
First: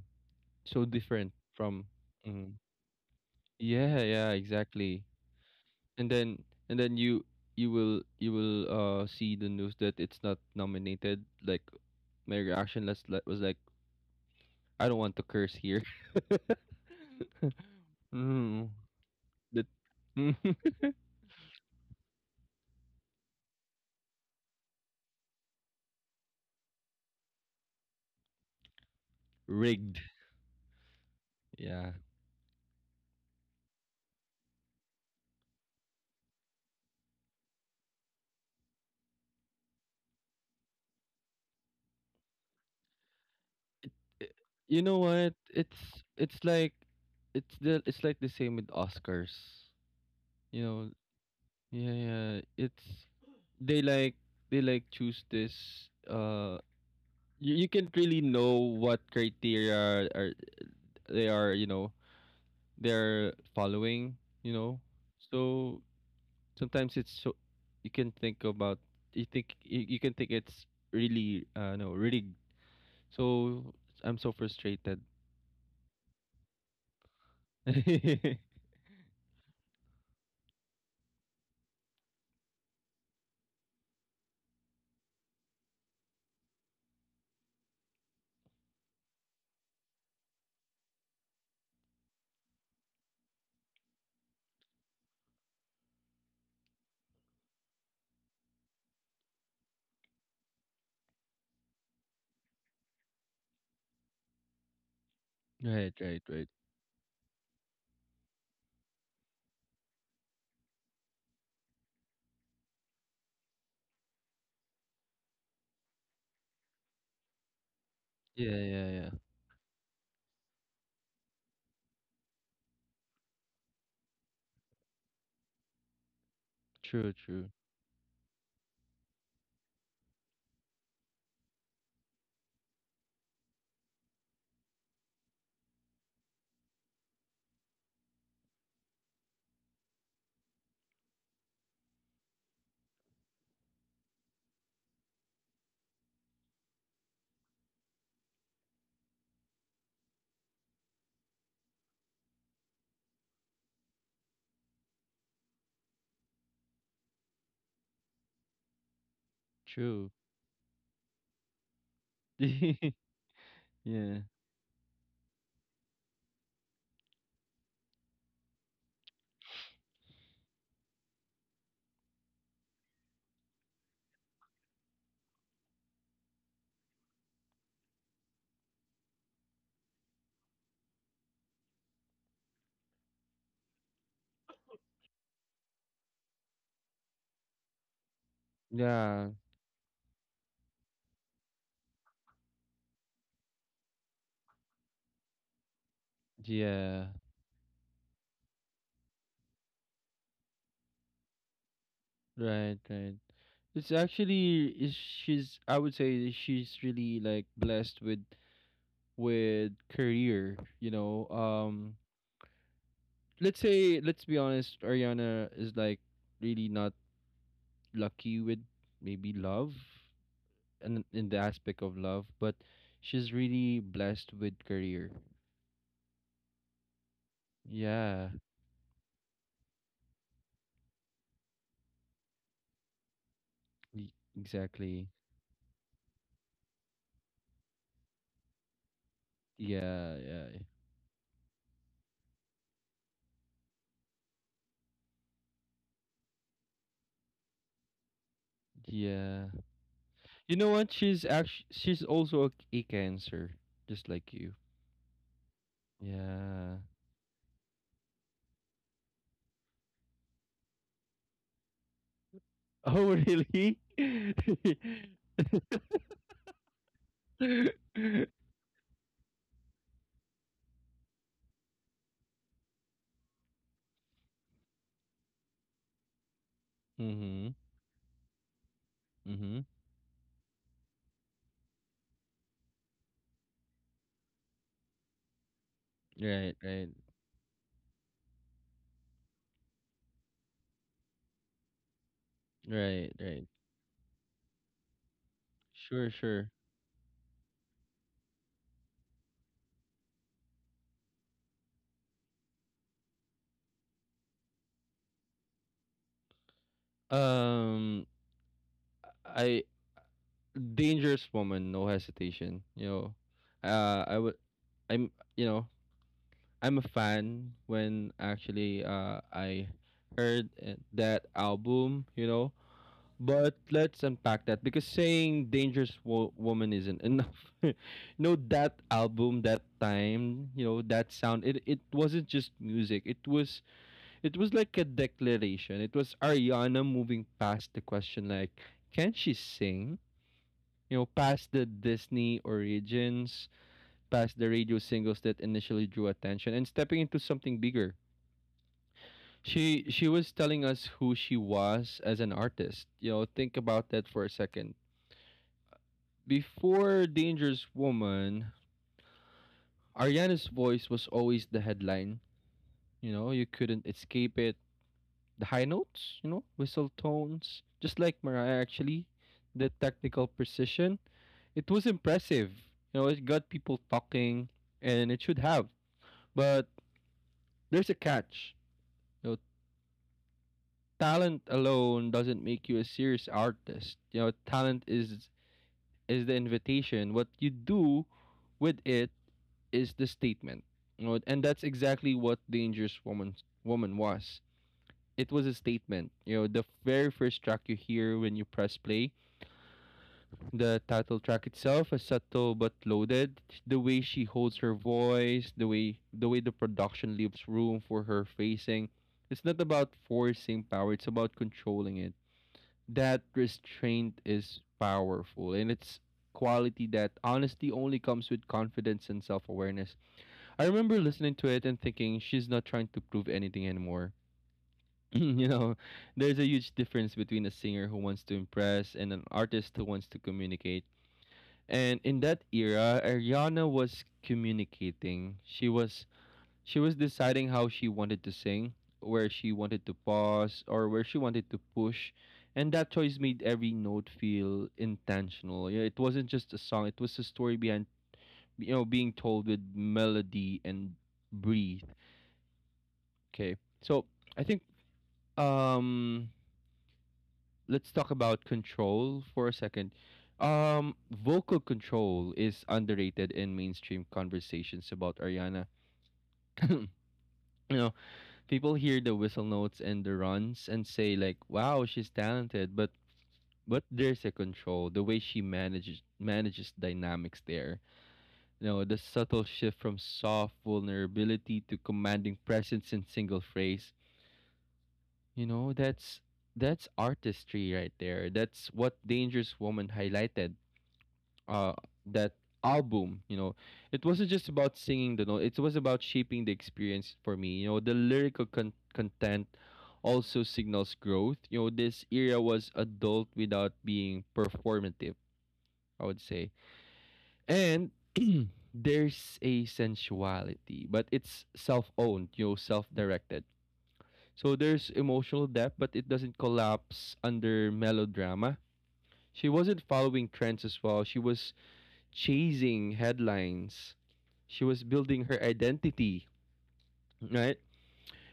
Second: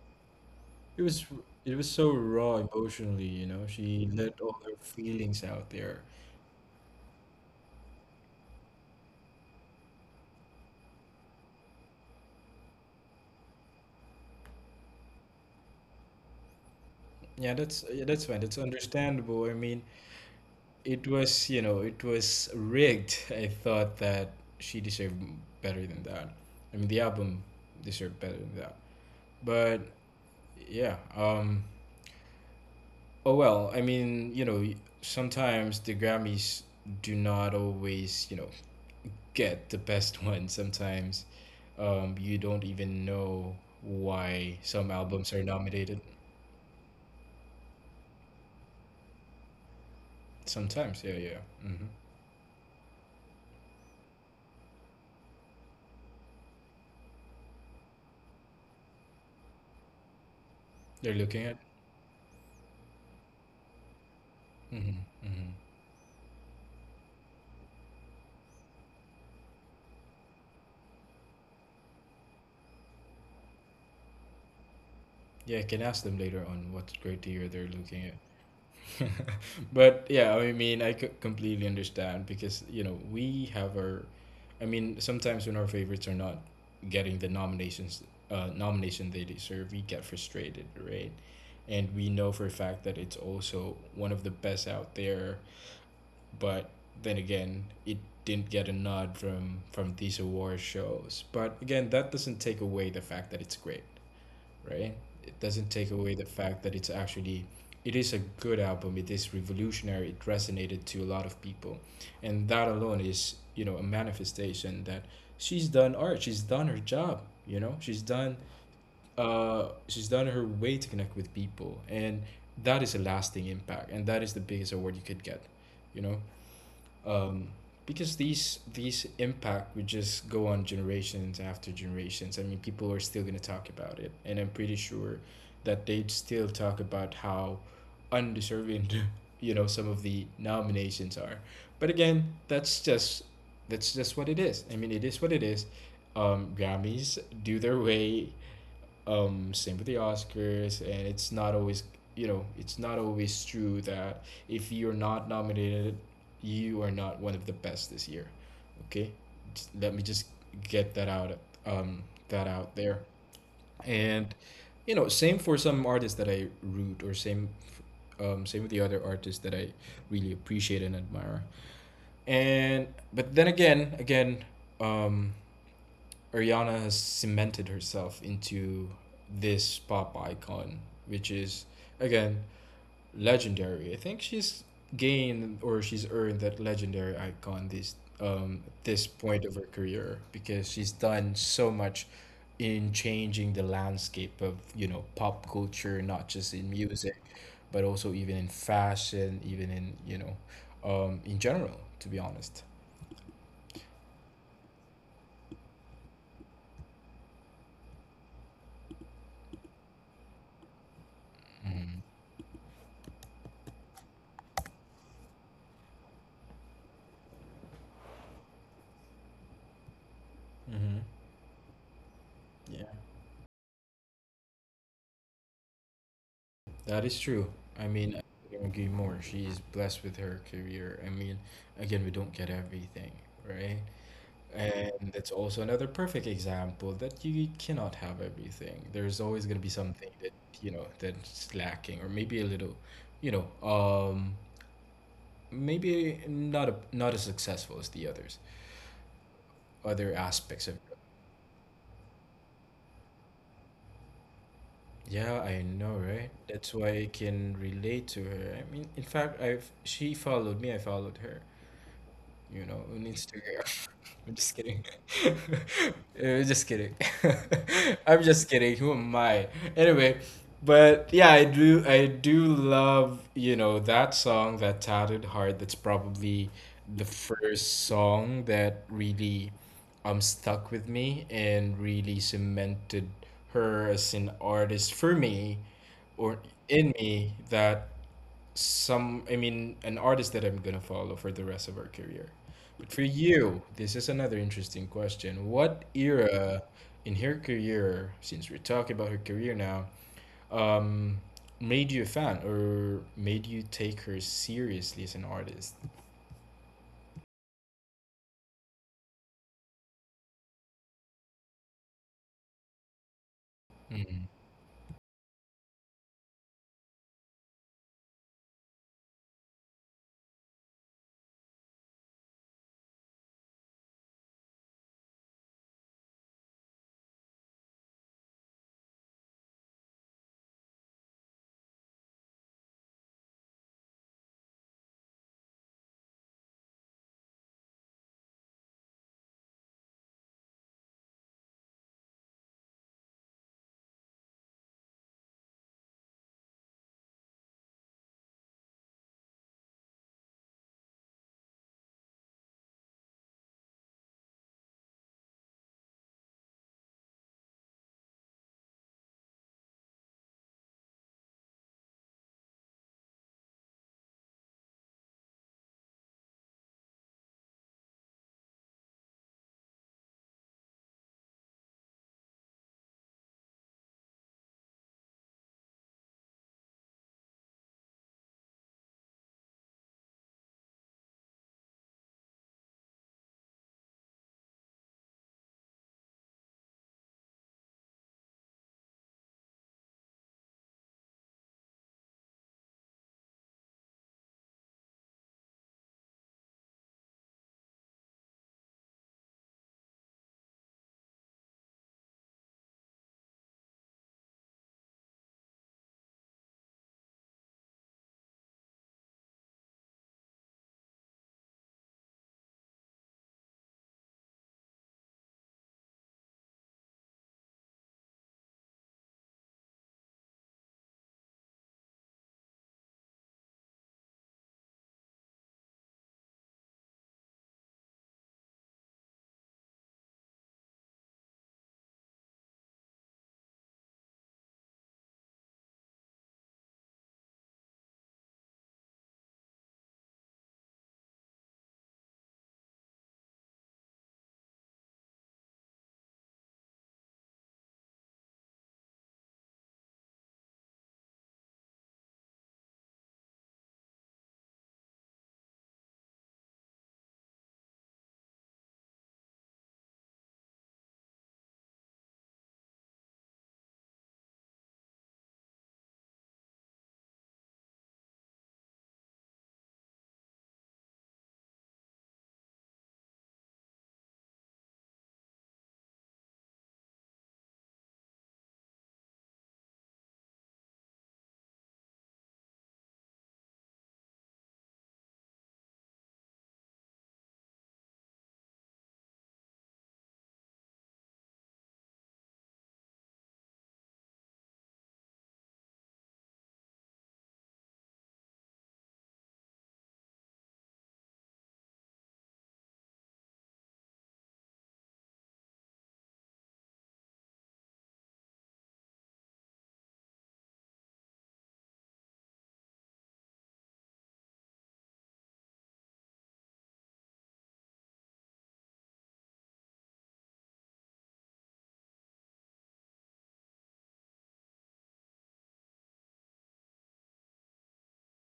so It was different it from. was so mm. raw emotionally, you know. Yeah, She yeah, let all her exactly. feelings out there. and then and then you you will see the news that it's not nominated. Like, my reaction was like, I don't want to curse here. Yeah, that's fine. That's Mm, understandable. I that. mean, it was, you know, it was rigged. I thought that better than that. I mean, the album deserved better than that. But Rigged. yeah, Yeah. oh well. I mean, you know, sometimes the Grammys do not always, you know, get the best one sometimes. You don't even know it, it, why you some know what, albums are it's nominated. it's like, it's like the same with Oscars, you know. Sometimes, yeah, yeah. Hmm. Yeah, yeah. It's, they like, choose this, you, can't really know what criteria are, They're they looking are, at. you know, they're following, you know. Hmm. Hmm. So sometimes it's so you can think about, you think, you can think it's really, no, rigged. So I'm so frustrated. Yeah, I can ask them later on what criteria they're looking Right, at. But yeah, I mean, I could completely understand because, you know, I mean, sometimes when our favorites are not getting the nominations, nomination they deserve, we get frustrated, right? And we know for a fact that it's also one of the best out there, but then again, it didn't get a nod from these award shows. But again, that doesn't take away the fact that it's great, right? It doesn't right, take away right. the fact that it's actually it is a good album. It is revolutionary. It resonated to a lot of people, and that alone is, you know, a manifestation that she's done art. She's done her job. You know, Yeah, yeah, yeah. She's done her way to connect with people, and that is a lasting impact, and that is the biggest award you could get. You know, True, true, um, because these impact would just go on generations after generations. I mean, people are still gonna talk about it, and I'm pretty sure that they'd still talk about how undeserving you know some of the nominations are. But again, that's just what it is. I mean, it is what it is. Grammys do their way same with the Oscars, and it's not always you know it's not always true that if you're not nominated you are not one of the best this year. Okay. Just let me true. just get that out, um that out Yeah, there. And, you know, same, same with the other artists that I really appreciate and admire. And but then again again um Ariana has cemented herself into this pop icon, which is again legendary. I think she's gained or she's earned that legendary icon this this yeah, point of her career, because she's done so much in changing the landscape of, you know, pop culture, not just in yeah. music, but also even in fashion, even in, you know, in general. To be honest. Right, right. It's actually is she's, I would say that she's really like blessed with career, you know. Let's say, let's be honest, Ariana is like really not lucky with, maybe, love Mm-hmm. and in the aspect of love, but Yeah. she's really blessed with career. That is true. I mean, I Yeah, couldn't agree more. She's blessed with her career. I mean, again, we don't get everything, right? e- And exactly. that's also another perfect example that you cannot have everything. There's always going to be something Yeah, that, yeah, you know, that's lacking or maybe a little, you know, maybe not as successful as the others. yeah. Other You know aspects of what? She's also a cancer, just like you. yeah, I know, right? That's Yeah. why I can relate to her. I mean, in fact, I've she followed me, I followed her. You know, who Oh, on really? Instagram. I'm just Mm-hmm. kidding. Just kidding. I'm just kidding. Who am I? Anyway, but yeah, I do love, you know, that song, that Tattered Heart. That's probably the Mm-hmm. first song that really stuck with me and really cemented her as an artist for me, or Right, right, in me, that some I mean an artist that I'm gonna follow for the rest of our career. But for right, right. you, this is another interesting question. What Sure, sure. era in her career, since we're talking about her career now, um, made you a fan or made you take her seriously as an artist? Um, I Dangerous Woman, no hesitation. You know, uh, I would, Mm. I'm, you know, I'm a fan when actually, I heard, that album. You know, but let's unpack that, because saying dangerous woman isn't enough. You know, that album, that time, you know, that sound. It wasn't just music. It was like a declaration. It was Ariana moving past the question like, can she sing? You know, past the Disney origins, past the radio singles that initially drew attention, and stepping into something bigger. She was telling us who she was as an artist. You know, think about that for a second. Before Dangerous Woman, Ariana's voice was always the headline. You couldn't escape it, the high notes, whistle tones, just like Mariah actually, the technical precision. It was impressive. It got people talking, and it should have. But there's a catch. You know, Talent alone doesn't make you a serious artist. Talent is the invitation. What you do with it is the statement. And that's exactly what Dangerous Woman was. It was a statement. The very first track you hear when you press play, the title track itself, is subtle but loaded. The way she holds her voice, the way the production leaves room for her phrasing. It's not about forcing power, it's about controlling it. That restraint is powerful, and it's quality that honestly only comes with confidence and self-awareness. I remember listening to it and thinking she's not trying to prove anything anymore. you know, there's a huge difference between a singer who wants to impress and an artist who wants to communicate, and in that era, Ariana was communicating. She was deciding how she wanted to sing, where she wanted to pause or where she wanted to push. And that choice made every note feel intentional. Yeah, it wasn't just a song, it was a story behind, being told with melody and breathe. Okay. So I think, um let's talk about control for a second. Vocal control is underrated in mainstream conversations about Ariana. you know, people hear the whistle notes and the runs and say like, "Wow, she's talented," but there's a control. The way she manages dynamics there. The subtle shift from soft vulnerability to commanding presence in single phrase. You know, that's that's artistry right there. That's what Dangerous Woman highlighted, uh that album. It wasn't just about singing the note, it was about shaping the experience for me. The lyrical content also signals growth. This era was adult without being performative, I would say. And there's a sensuality, but it's self-owned, self-directed. So there's emotional depth, but it doesn't collapse under melodrama. She wasn't following trends as well, she was chasing headlines. She was building her identity, right?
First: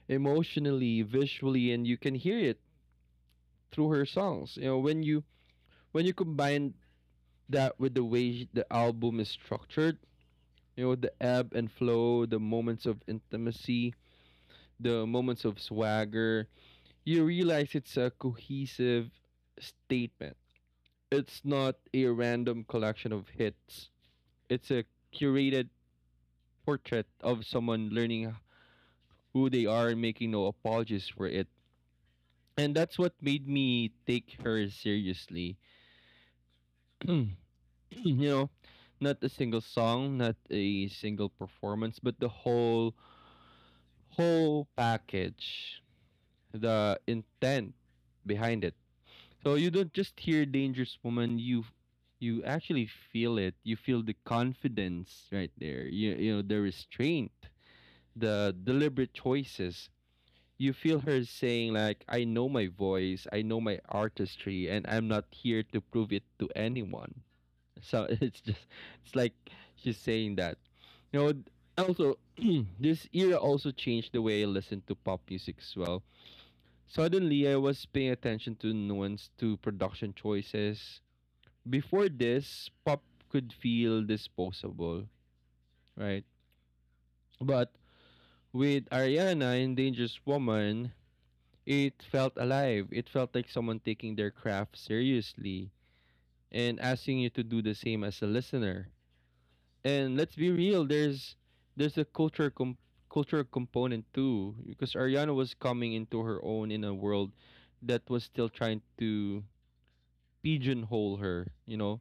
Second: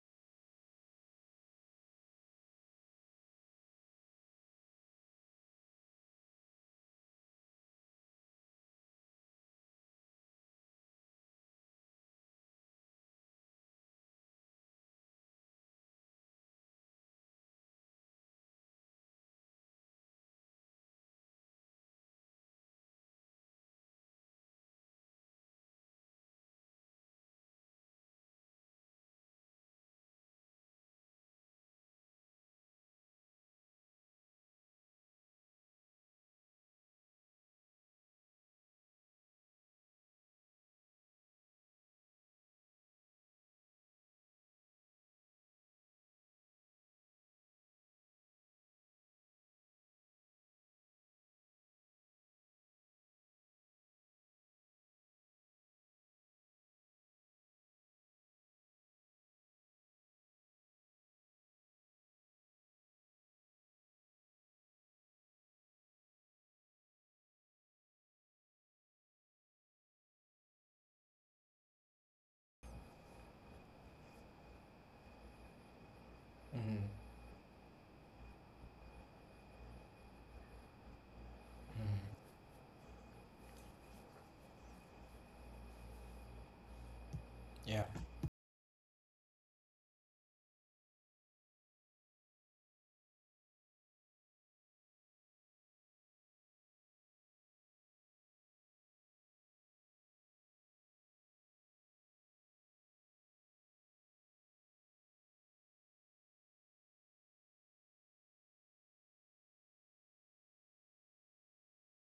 Emotionally, visually, and you can hear it through her songs. When you combine that with the way the album is structured, the ebb and flow, the moments of intimacy, the moments of swagger, you realize it's a cohesive statement. It's not a random collection of hits. It's a curated portrait of someone learning who they are and making no apologies for it. And that's what made me take her seriously. you know not a single song, not a single performance, but the whole package, the intent behind it. So you don't just hear Dangerous Woman, you actually feel it. You feel the confidence right there, the restraint, the deliberate choices. You feel her saying like, I know my voice, I know my artistry, and I'm not here to prove it to anyone. So it's just, it's like she's saying that, you know also. This era also changed the way I listen to pop music as well. Mm-hmm. Suddenly I was paying attention to nuance, to production choices. Before this, pop could feel disposable, right? But Yeah. with Ariana and Dangerous Woman, it felt alive. It felt like someone taking their craft seriously and asking you to do the same as a listener. And let's be real, there's a cultural component too, because Ariana was coming into her own in a world that was still trying to pigeonhole her.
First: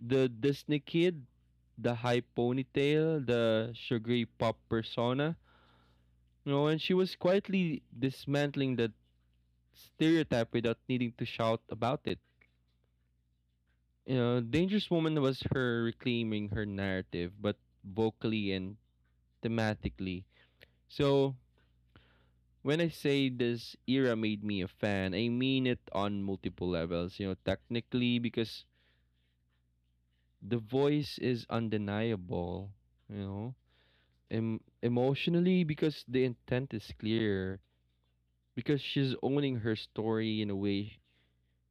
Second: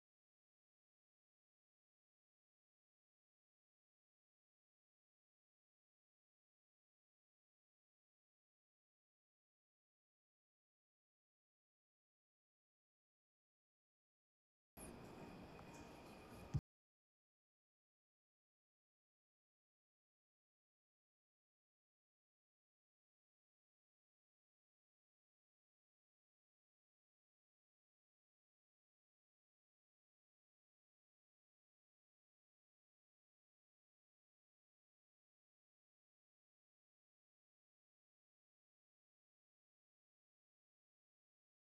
The Disney kid, the high ponytail, the sugary pop persona, and she was quietly dismantling that stereotype without needing to shout about it. Dangerous Woman was her reclaiming her narrative, but vocally and thematically. So when I say this era made me a fan, I mean it on multiple levels. Technically, because the voice is undeniable. You know, emotionally, because the intent is clear. Because she's owning her story in a way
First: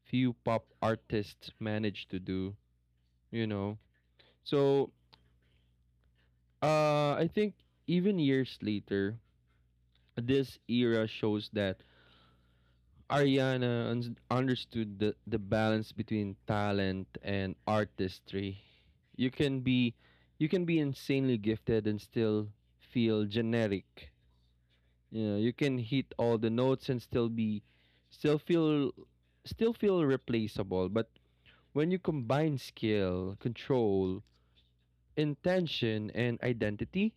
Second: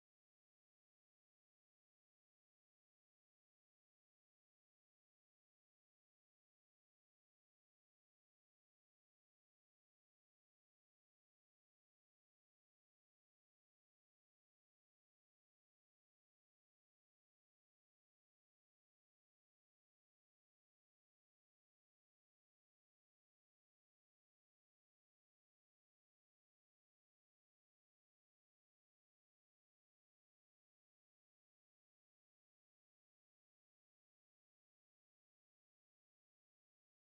few pop artists manage to do. You know, so, I think even years later, this era shows that Ariana understood the balance between talent and artistry. You can be you can be insanely gifted and still feel generic. You can hit all the notes and still be, still feel still feel replaceable, but when you combine skill, control, intention and identity,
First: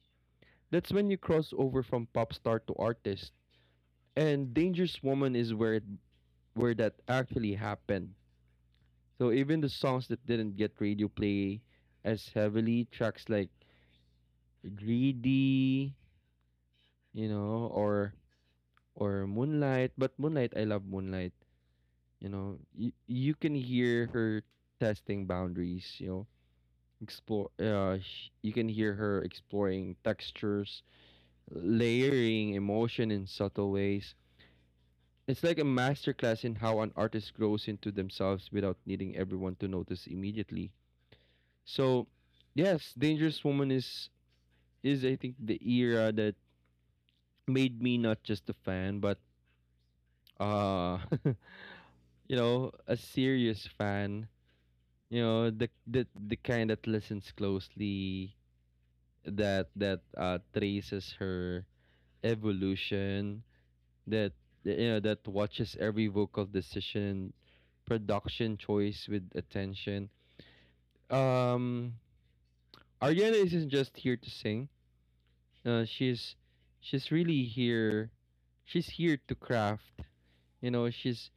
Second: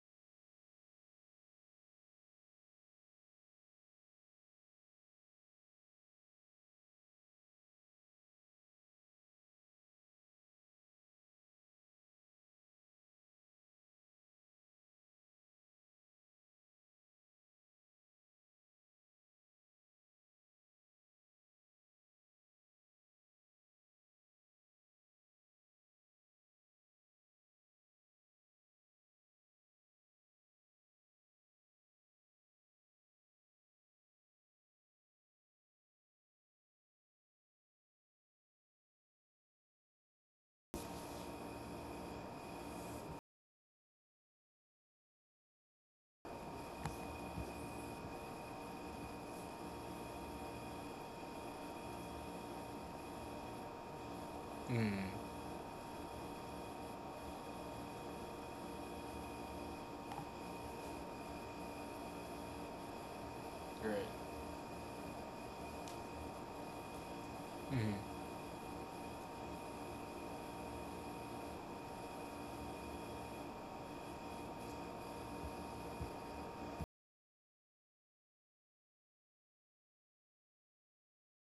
that's when you cross over from pop star to artist. And Dangerous Woman is where that actually happened. So even the songs that didn't get radio play as heavily, tracks like Greedy, you know, or or Moonlight, but Moonlight, I love Moonlight, you know. You can hear her testing boundaries. You can hear her exploring textures, layering emotion in subtle ways. It's like a masterclass in how an artist grows into themselves without needing everyone to notice immediately. So, yes, Dangerous Woman is I think the era that made me not just a fan, but uh a serious fan. Mm. The kind that listens closely, that traces her evolution, Right. that, you know, that watches every vocal decision, Mm. production choice with attention. Um Ariana isn't just here to sing, uh, she's she's really here, she's here to craft. you know she's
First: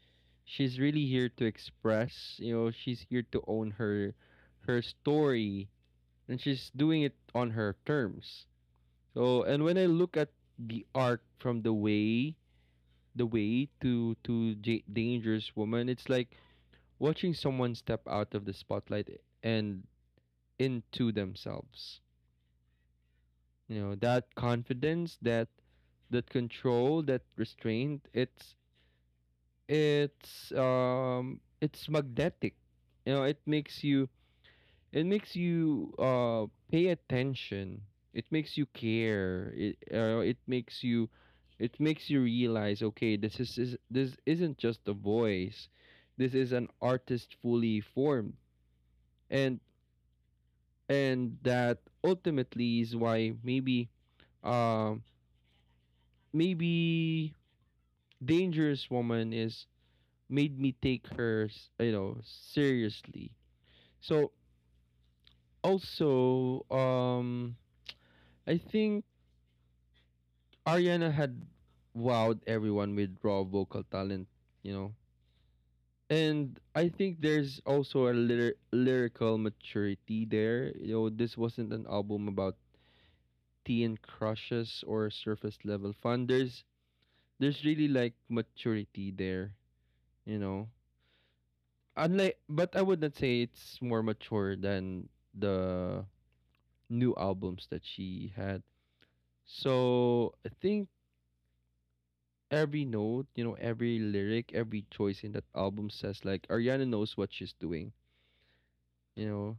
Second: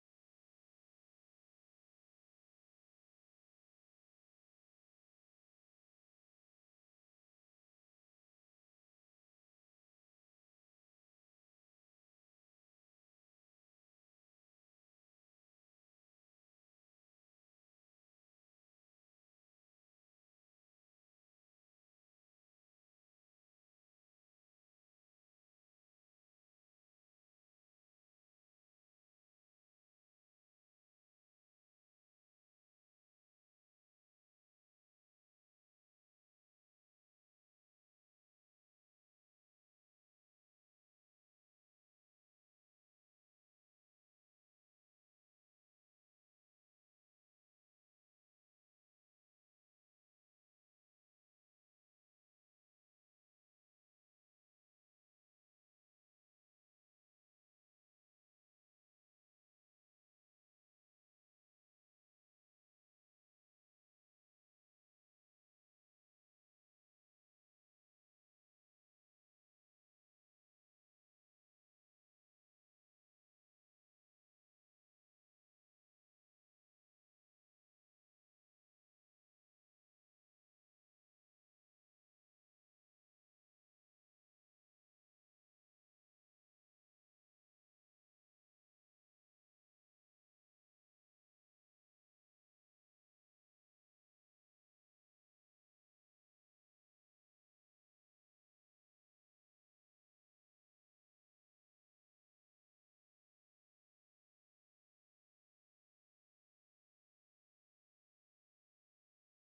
she's really here to express. She's here to own her, her story, and she's doing it on her terms. So, and when I look at the arc from the way to, Dangerous Woman, it's like watching someone step out of the spotlight and into themselves. That confidence, that, that control, that restraint, it's, it's magnetic. you know it makes you it makes you pay attention. It makes you care. It makes you, it makes you realize, okay, this is this isn't just a voice, this is an artist fully formed. and and that ultimately is why, maybe, um maybe Dangerous Woman is made me take her, you know, seriously. So also, I think Ariana had wowed everyone with raw vocal talent, you know. And I think there's also a lyrical maturity there. This wasn't an album about tea and crushes or surface level fun. There's really like maturity there, you know. Unlike, but I would not say it's more mature than the new albums that she had. So I think every note, every lyric, every choice in that album says like Ariana knows what she's doing. You know,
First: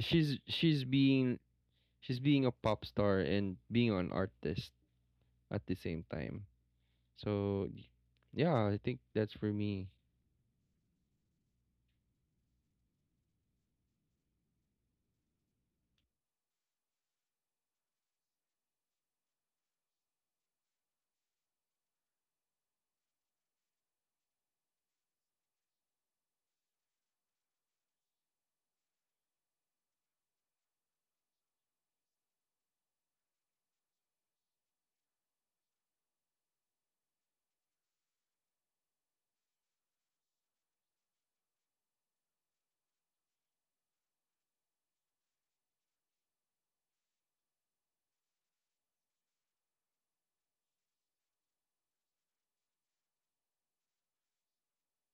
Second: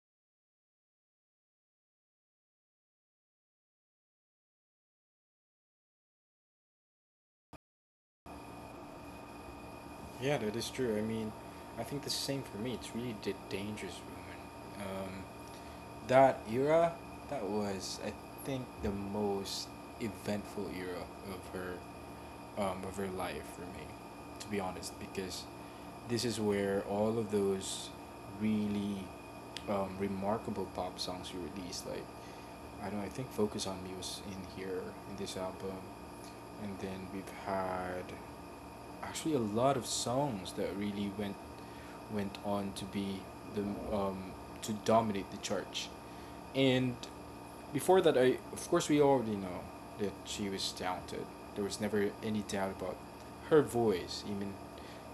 she's she's being she's being a pop star and being an artist at the same time. So yeah, I think that's for me. Yeah, that is true. I mean, I think the same for me. It's really the Dangerous Woman. That era, that was I think the most eventful era of her, of her life for me, to be honest, because this is where all of those really remarkable pop songs were released, like I don't, I think "Focus on Me" was in here in this album, and then we've had actually a lot of songs that really went on to be the um, to dominate the church. And before that, I of course we already know that she was talented. There was never any doubt about her voice. Even,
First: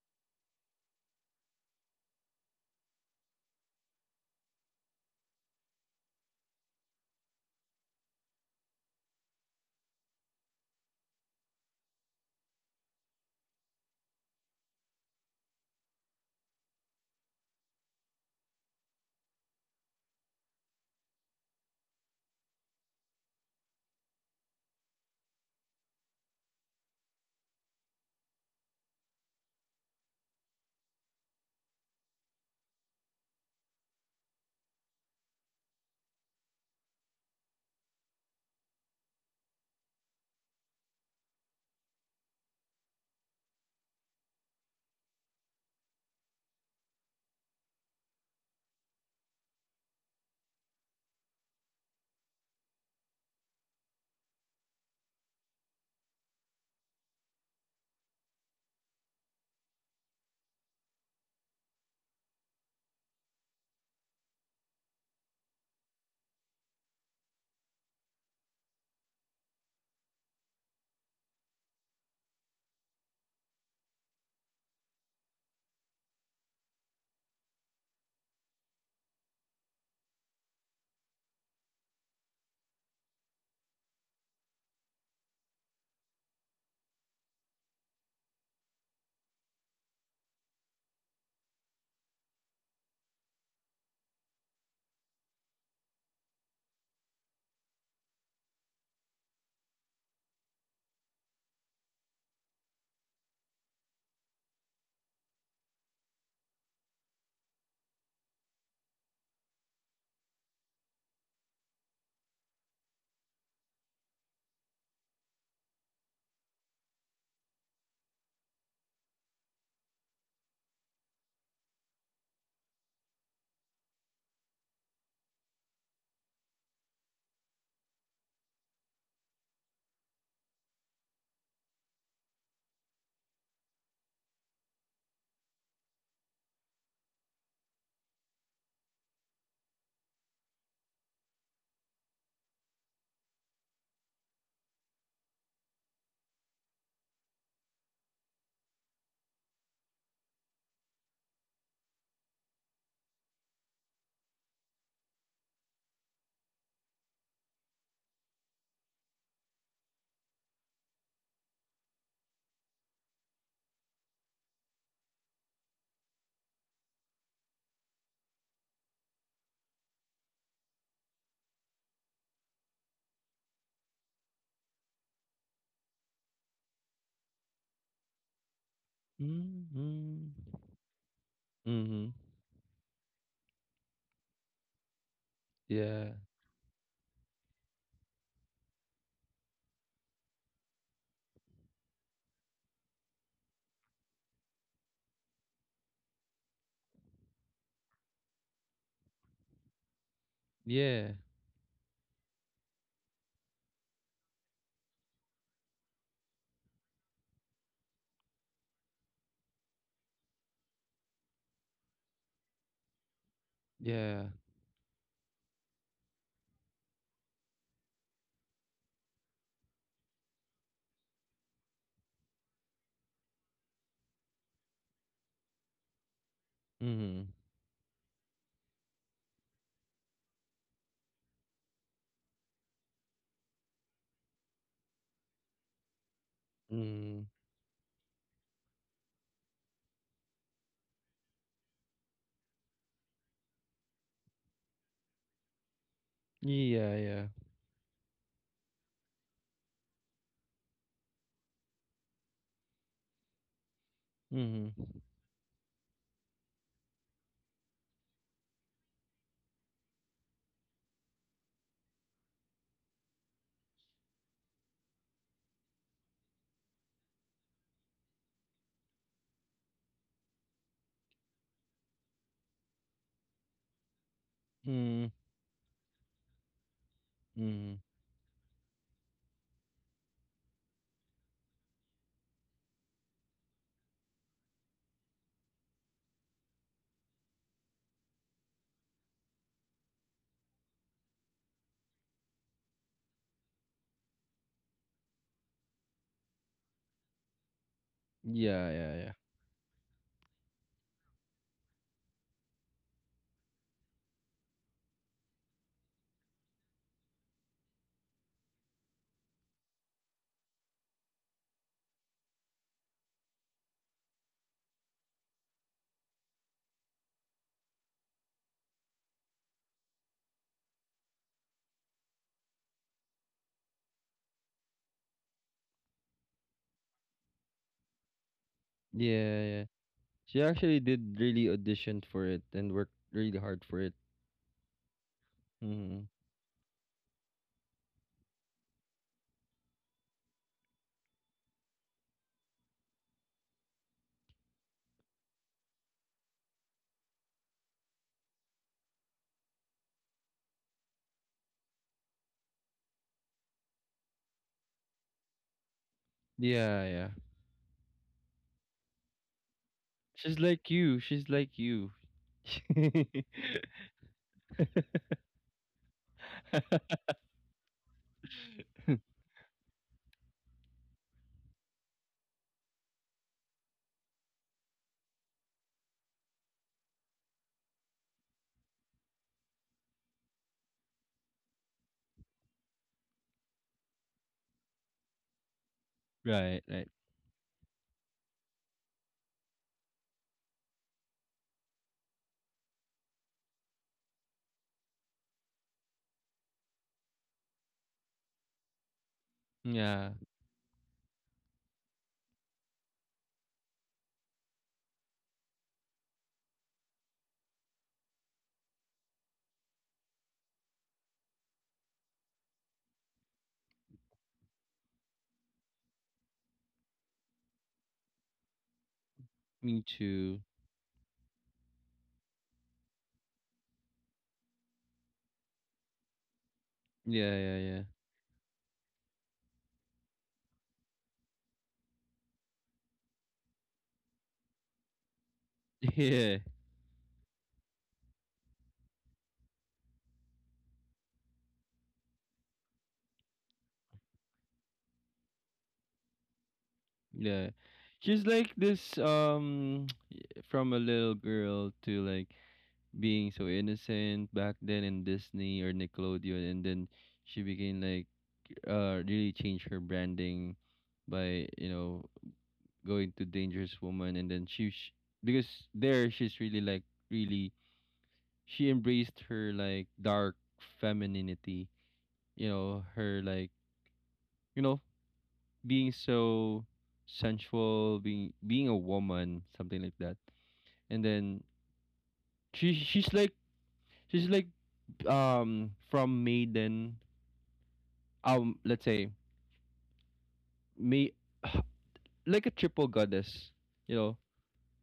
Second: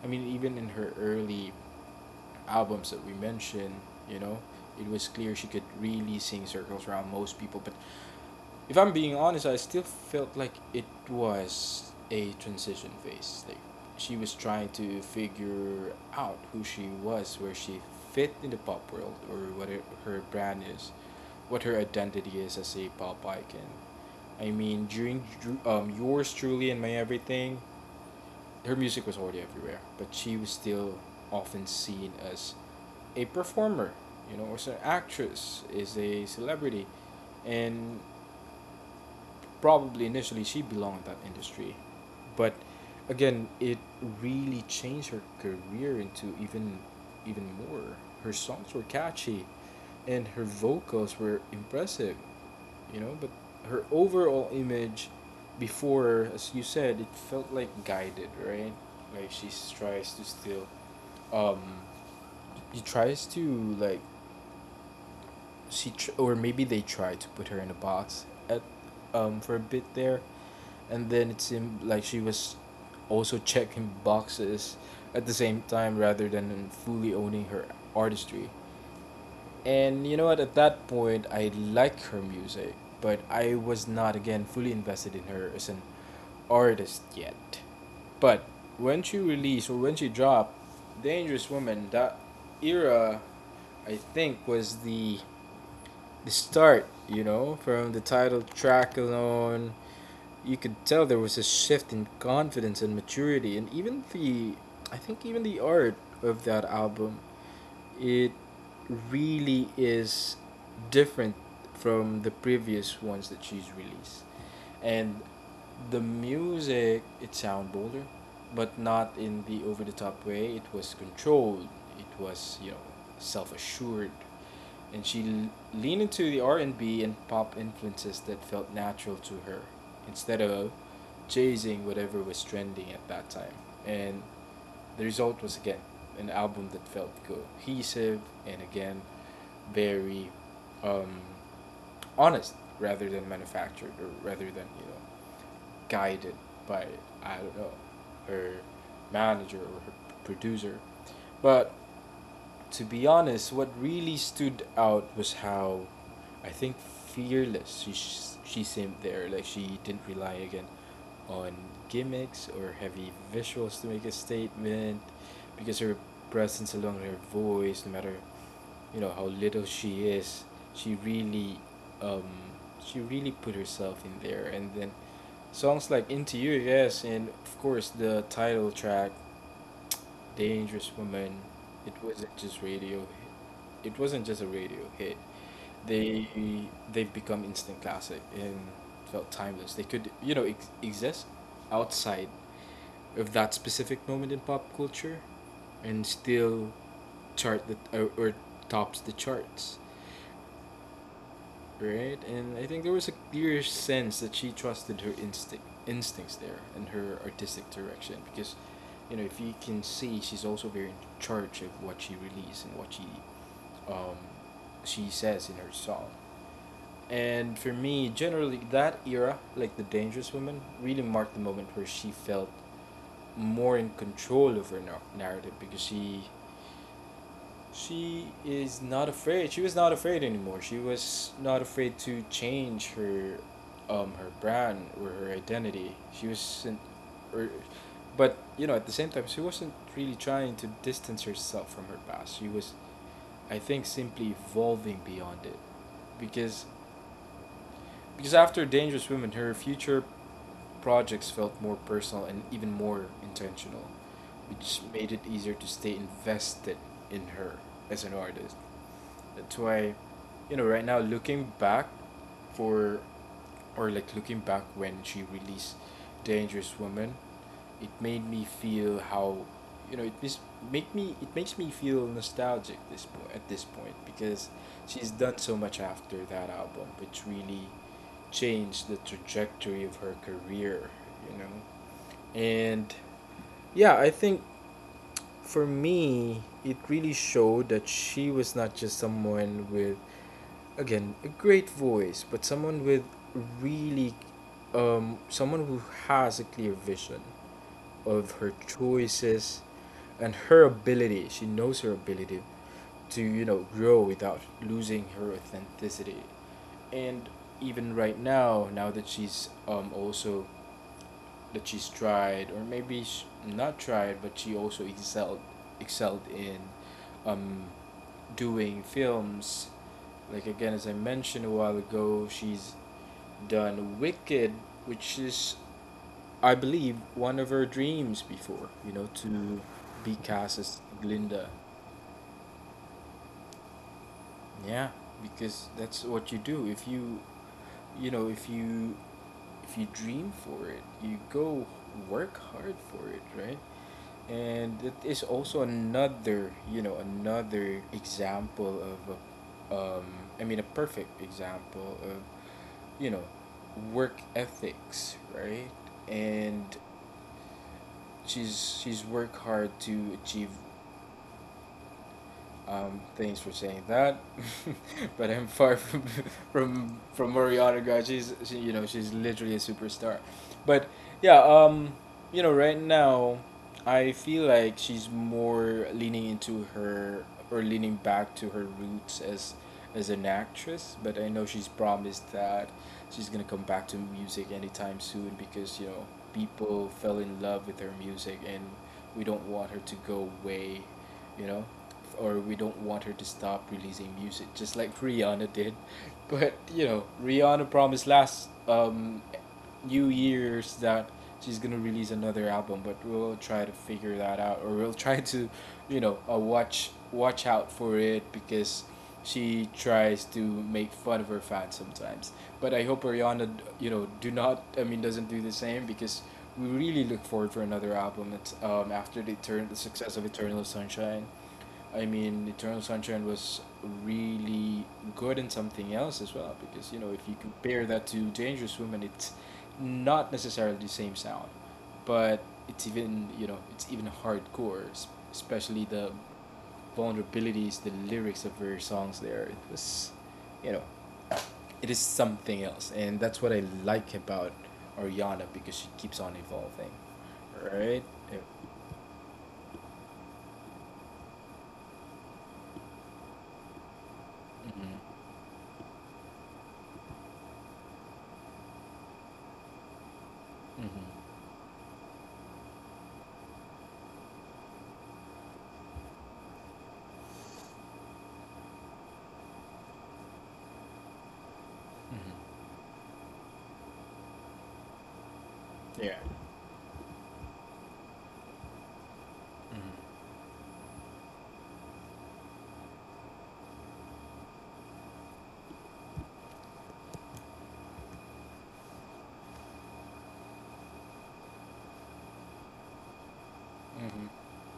I mean, even in her early albums that we mentioned, you know, it was clear she could really sing circles around most people. But if I'm being honest, I still felt like it was a transition phase. Like she was trying to figure out who she was, where she fit in the pop world, or what her brand is, what her identity is as a pop icon. I mean, during yours truly and my everything, her music was already everywhere, but she was still often seen as a performer, as an actress, is a celebrity, and probably initially she belonged in that industry, but again, it really changed her career into even more. Her songs were catchy, and her vocals were impressive, you know. But her overall image before, as you said, it felt like guided, right? Like she tries to still, um, she tries to like she tr- or maybe they tried to put her in a box at for a bit there, and then it seemed like she was also checking boxes at the same time rather than fully owning her artistry. And you know what? At that point, I like her music, but I was not again fully invested in her as an artist yet. But when she dropped Dangerous Woman, that era, I think, was the start, you know, from the title track alone, you could tell there was a shift in confidence and maturity, and even the art of that album, it really is different from the previous ones that she's released, and the music it sound bolder, but not in the over the top way. It was controlled. It was self assured, and she leaned into the R&B and pop influences that felt natural to her instead of chasing whatever was trending at that time. And the result was again an album that felt cohesive and again very um, honest rather than manufactured or rather than guided by, I don't know, her manager or her producer. But to be honest, what really stood out was how, I think, fearless she seemed there. Like she didn't rely again on gimmicks or heavy visuals to make a statement, because her presence alone, her voice, no matter you know how little she is, she really um she really put herself in there. And then songs like "Into You," yes, and of course the title track Mm-hmm. Dangerous Woman, it Mm-hmm. wasn't just radio it wasn't just a radio hit. Yeah. They they've become instant classic and felt timeless. They could, you know, exist outside of that specific moment in pop culture and still chart the or tops the charts, Yeah. right? And I think there was a clear sense that she trusted her instincts there and her artistic direction, because you know if you can see she's also very in charge of what she releases and what um, Yeah. she says in her song. And for me, generally that era, like the Dangerous Woman, really marked the moment where she felt more in control of her narrative, because Mm-hmm. she is not afraid. She was not afraid anymore. She was not afraid to change her, her brand or her identity. She wasn't, Mm-hmm. or, but you know, at the same time, she wasn't really trying to distance herself from her past. She was, I think, simply evolving beyond it, because, Yeah, yeah. because after Dangerous Women, her future projects felt more personal and even more intentional, Mhm. which made it easier to stay invested in her as an artist. That's why, you know, right now looking back for, or like looking back when she released Dangerous Woman, it made me feel how, you know, it mis- make me it makes me feel nostalgic at this point, because Mhm. she's done so much after that album, which really Mhm. changed the trajectory of her career, you know. And yeah, I think for me, it really showed that she was not just someone with again a great voice but someone with really someone who has a clear vision of her Yeah, yeah, yeah. choices and her ability. She knows her ability to you know grow without losing her authenticity, and even right now, now that she's also that she's tried, or maybe sh- not tried, but she also excelled in um, doing films. Like again, as I mentioned a while ago, she's done Wicked, which is, I believe, one of her dreams before. You know, Yeah, to yeah. be She cast as actually did Glinda. really audition for it and worked really hard for it. Yeah, because that's Mhm. what you do. You know, if you, if you dream for it, you go work hard for it, right? And it is also another, you know, another example of, a, um, a perfect example of, you know, work ethics, right? And Yeah, yeah. she's worked hard to She's achieve. like you. She's like you. Thanks for saying that. But I'm far from from Mariana, guys. She, you know, she's literally a superstar. But yeah, you know right now, I feel like she's more leaning into her, or leaning back to her roots as an actress. But I know she's promised that she's gonna come back to music anytime soon, because you know Right, right. people fell in love with her music and we don't want her to go away. You know, or we don't want her to stop releasing music, just like Rihanna did. But you know, Rihanna promised last New Yeah, Year's that she's gonna release another album, but we'll try to figure that out, or we'll try to, you know, watch out for it, because she tries to make fun of her fans sometimes. But I hope Rihanna, you know, do not. I mean, doesn't do the same, because we really look forward for another album. It's after the me success of too. Eternal Sunshine. I mean, Eternal Sunshine was really good in something else as well, because you know if Yeah, you yeah, yeah. compare that to Dangerous Woman, it's not necessarily the same sound, but it's even you know it's even hardcore, especially the Yeah, vulnerabilities, the lyrics of her songs. There, it was, you know, it is something else, and that's what I like about Ariana, because she keeps on evolving, yeah. right? She's Yeah. like this, from a little girl to like being so innocent back then in Mhm. Disney or Nickelodeon, and then she became like, really changed her branding Mhm. by, you know, going to Dangerous Woman. And then because there she's really like, really she embraced her like dark femininity, Mhm. Her like, you know being Yeah. so sensual, being a woman, something Mhm. like that. And then she she's like she's like, from Maiden, let's say, me, like a triple goddess, you know. Mhm.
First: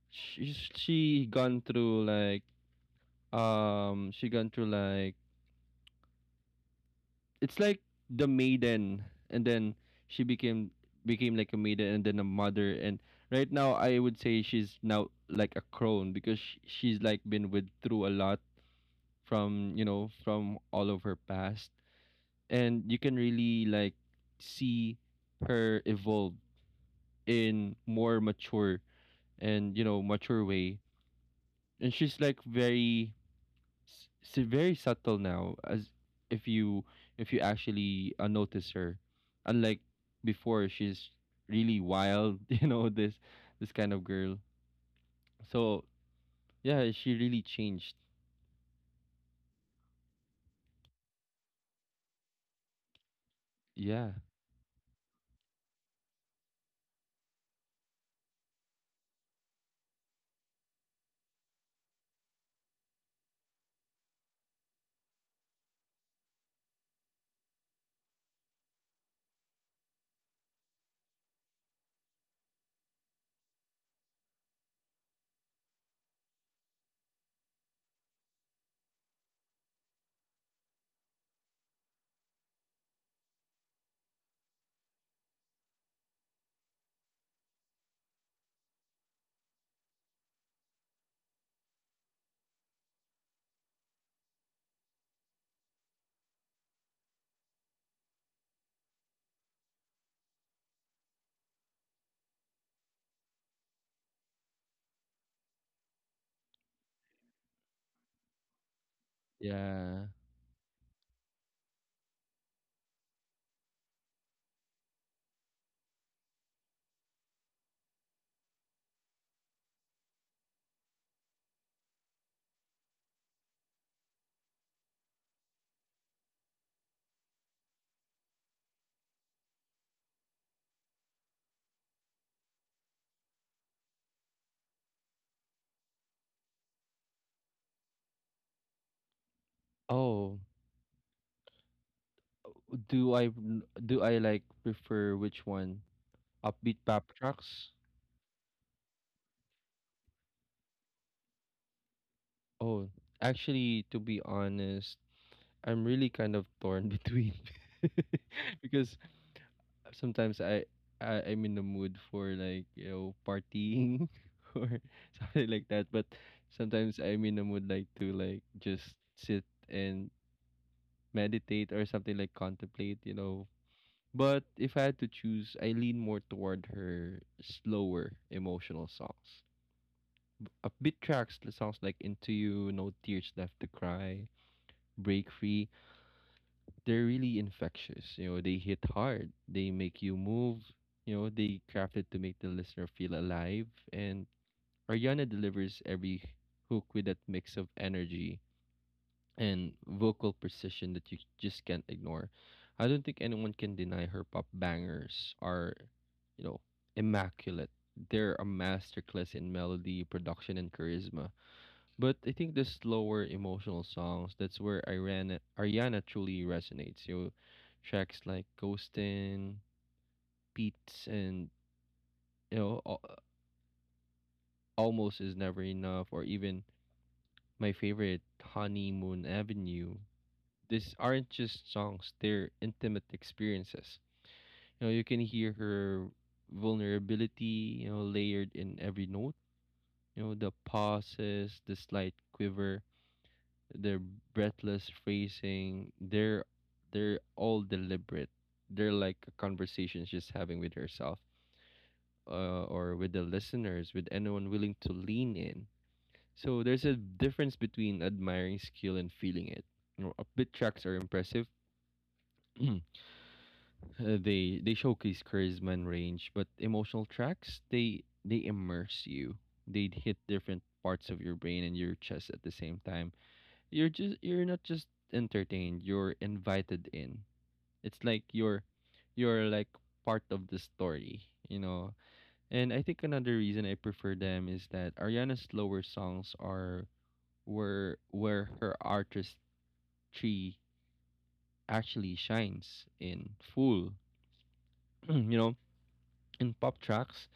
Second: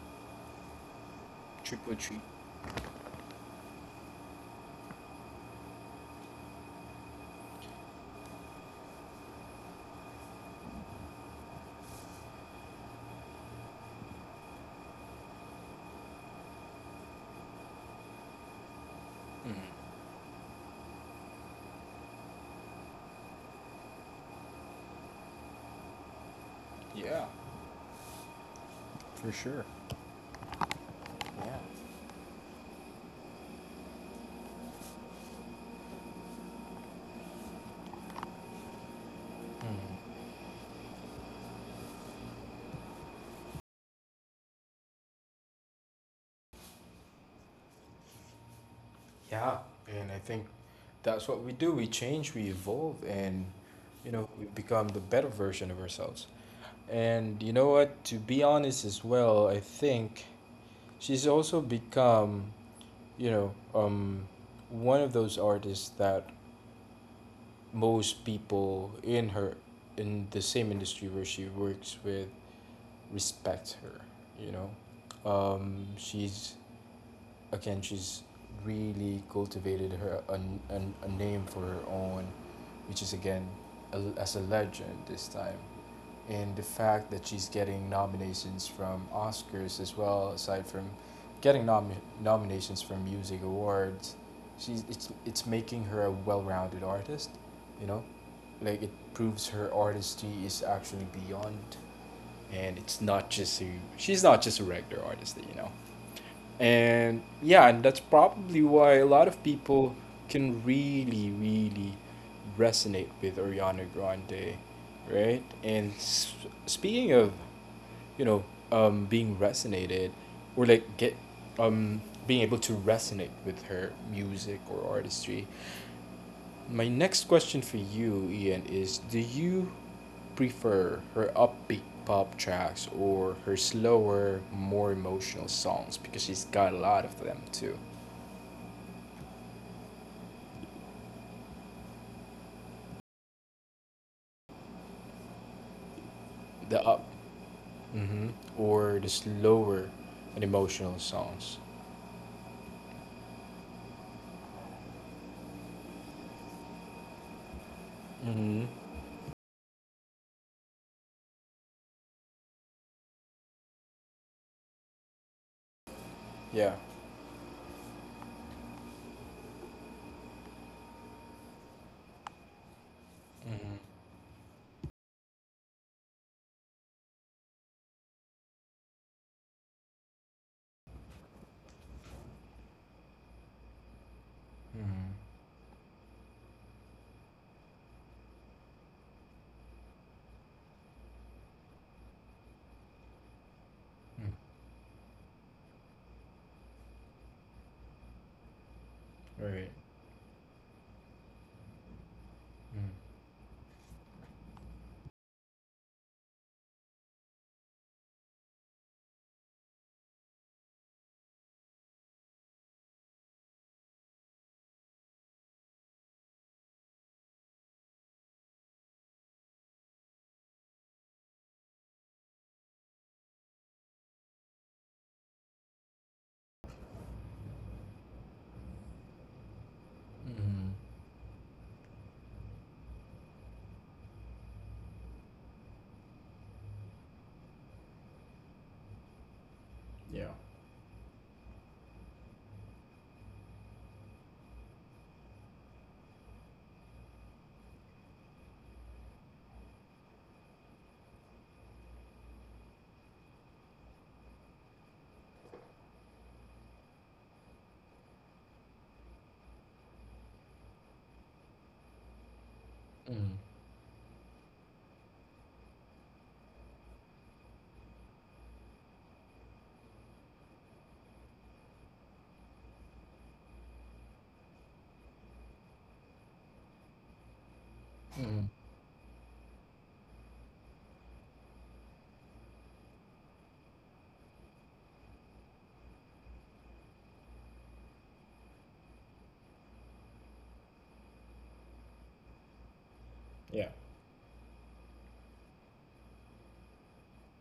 She gone Triple through treat. like, she gone through like, it's like the maiden, and then she became like a maiden and then a mother. And right now I would say she's now like a crone, because she's like been with through a lot from, you know, from all of her past. And you can really like see her evolve Yeah, in more mature, for sure. and you know, mature way. Yeah, And she's like very s- very subtle now, as if you if you actually, notice her. Unlike before, she's really wild. you know, this kind of girl, so yeah, she really changed. yeah. And I think that's what we do. We change, we evolve, and Yeah, you know, we become the better version of ourselves. And you know what? To be honest, as well, I think she's also become, you know, one of those artists that most people in her, in the same industry where she works with, respect her. You know, she's again, she's really cultivated a name for her own, which is again as a legend this time. And the fact that she's getting nominations from Oscars as well, aside from getting nom- nominations from music awards, she's it's making her a well-rounded artist, you know, like it proves her artistry is actually beyond, and it's not just a she's not just a regular artist, you know. And yeah, and that's probably why a lot of people yeah. can really, really resonate with Ariana Grande, right? And speaking of, you know, being resonated, or like get um, being able to resonate with her music or artistry, my next question for you, Ian, is do you prefer her upbeat pop tracks or her slower, more emotional songs? Because she's got a lot of them too. Oh, do I do I like, prefer which one, upbeat The pop up, tracks? mm-hmm, or the slower and emotional songs. Oh, actually, to be honest, I'm really kind of torn between. Mm-hmm. because sometimes I'm in the mood for like, partying, or something like that, but Yeah. sometimes I'm in the mood like to like just sit and meditate or something, like contemplate. But if I had to choose, I lean more toward her slower emotional songs. Upbeat tracks, the songs like "Into You," "No Tears Left to Cry," Mm-hmm. "Break Free," they're really infectious. You know, they hit hard. They make you move. You know, they crafted to make the listener feel alive. And Mm. Ariana delivers every hook with that mix of energy Right. and vocal precision that you just can't ignore. I Mm-hmm. don't think anyone can deny her pop bangers are, you know, immaculate. They're a masterclass in melody, production, and charisma, but I think the slower emotional songs, that's where Ariana truly resonates. You know, tracks like Ghostin', Beats, and you know, Al- Almost Is Never Enough, or even my favorite Honeymoon Avenue. These aren't just songs, they're intimate experiences. You know, you can hear her vulnerability, you know, layered in every note. You Yeah. know, the pauses, the slight quiver, their breathless phrasing, they're all deliberate. They're like a conversation just having with yourself, or with the listeners, with anyone willing to lean in. So there's a difference between admiring skill and feeling it. You know, upbeat tracks are impressive. Mm-hmm. They showcase charisma and range, but emotional tracks they immerse you. They hit different parts of your brain and your chest at the same time. You're just you're not just entertained, you're invited in. It's like you're part of the story, you know. And I think another reason I prefer them is that Ariana's slower songs are where her artistry actually shines in Yeah. full. You know, in pop tracks,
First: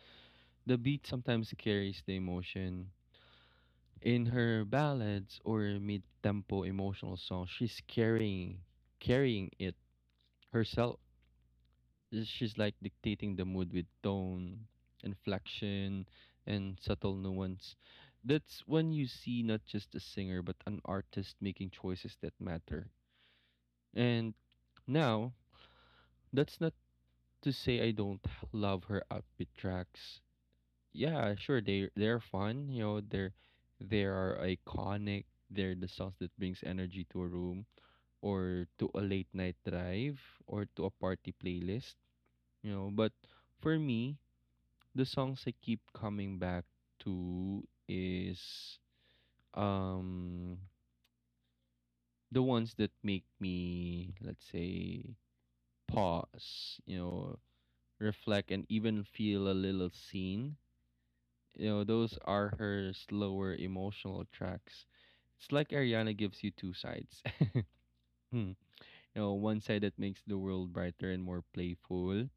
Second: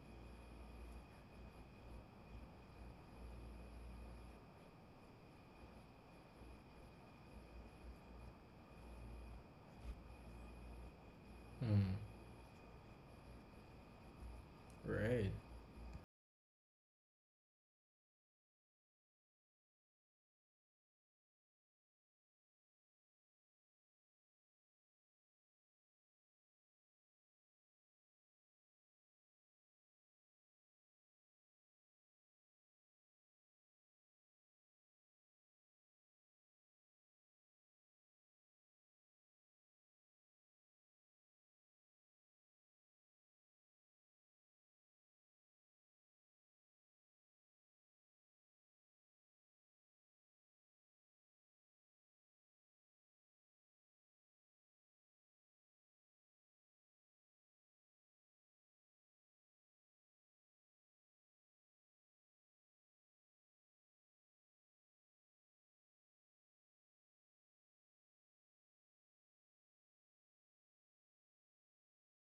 the beat sometimes carries the emotion. In her ballads or mid-tempo emotional songs, she's carrying it herself. Mm. She's like dictating the mood with tone, Right. inflection, and subtle nuance. That's when you see not just a singer but an artist making choices that matter. And now, that's not to say I don't love her upbeat tracks. Yeah, sure, they're fun, you know, they are iconic. They're the songs that brings energy to a room or to a late night drive or to a party playlist, you know, but for me, the songs I keep coming back to is um the ones that make me, let's say, pause, you know, reflect and even feel a little seen. You know, those are her slower emotional tracks. It's like Ariana gives you two sides. You know, one side that makes the world brighter and more playful,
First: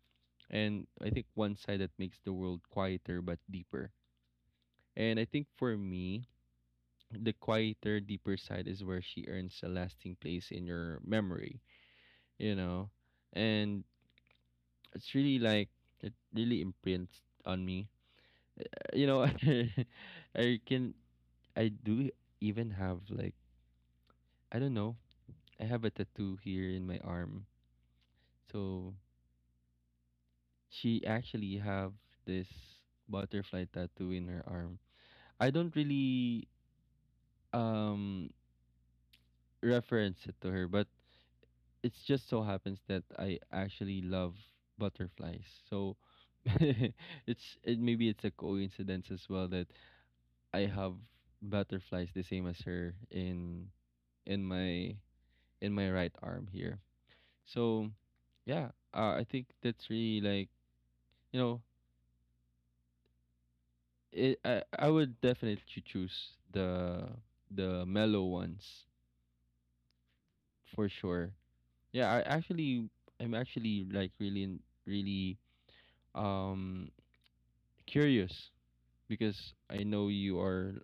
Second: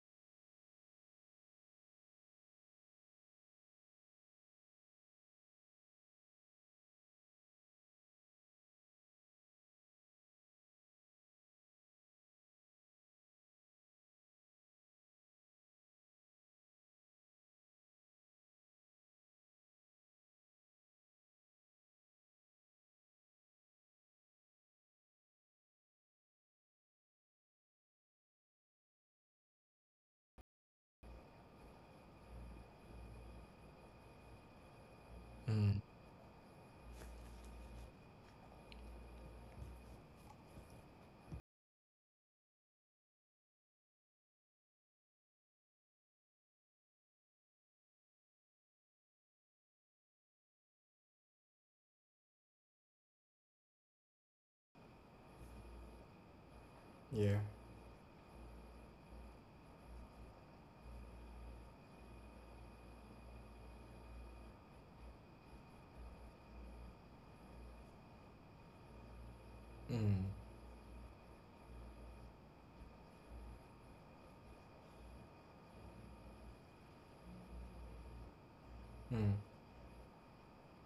and I think one side that makes the world quieter but deeper. And I think for me, the quieter, deeper side is where she earns a lasting place in your memory, you know? And it's really like, it really imprints on me. You know, I can, I do even have like, I don't know, I have a tattoo here in my arm. So she actually have this butterfly tattoo in her arm. I don't Mm. really um reference it to her, but it just so happens that I actually love butterflies. So it's it maybe it's a coincidence as well that I have butterflies the same as her in in my my right arm here. Yeah. So yeah, I think that's really like, you know, I would definitely choose the mellow ones Mm-hmm. for sure. Yeah, I'm actually like really um curious because I know you are,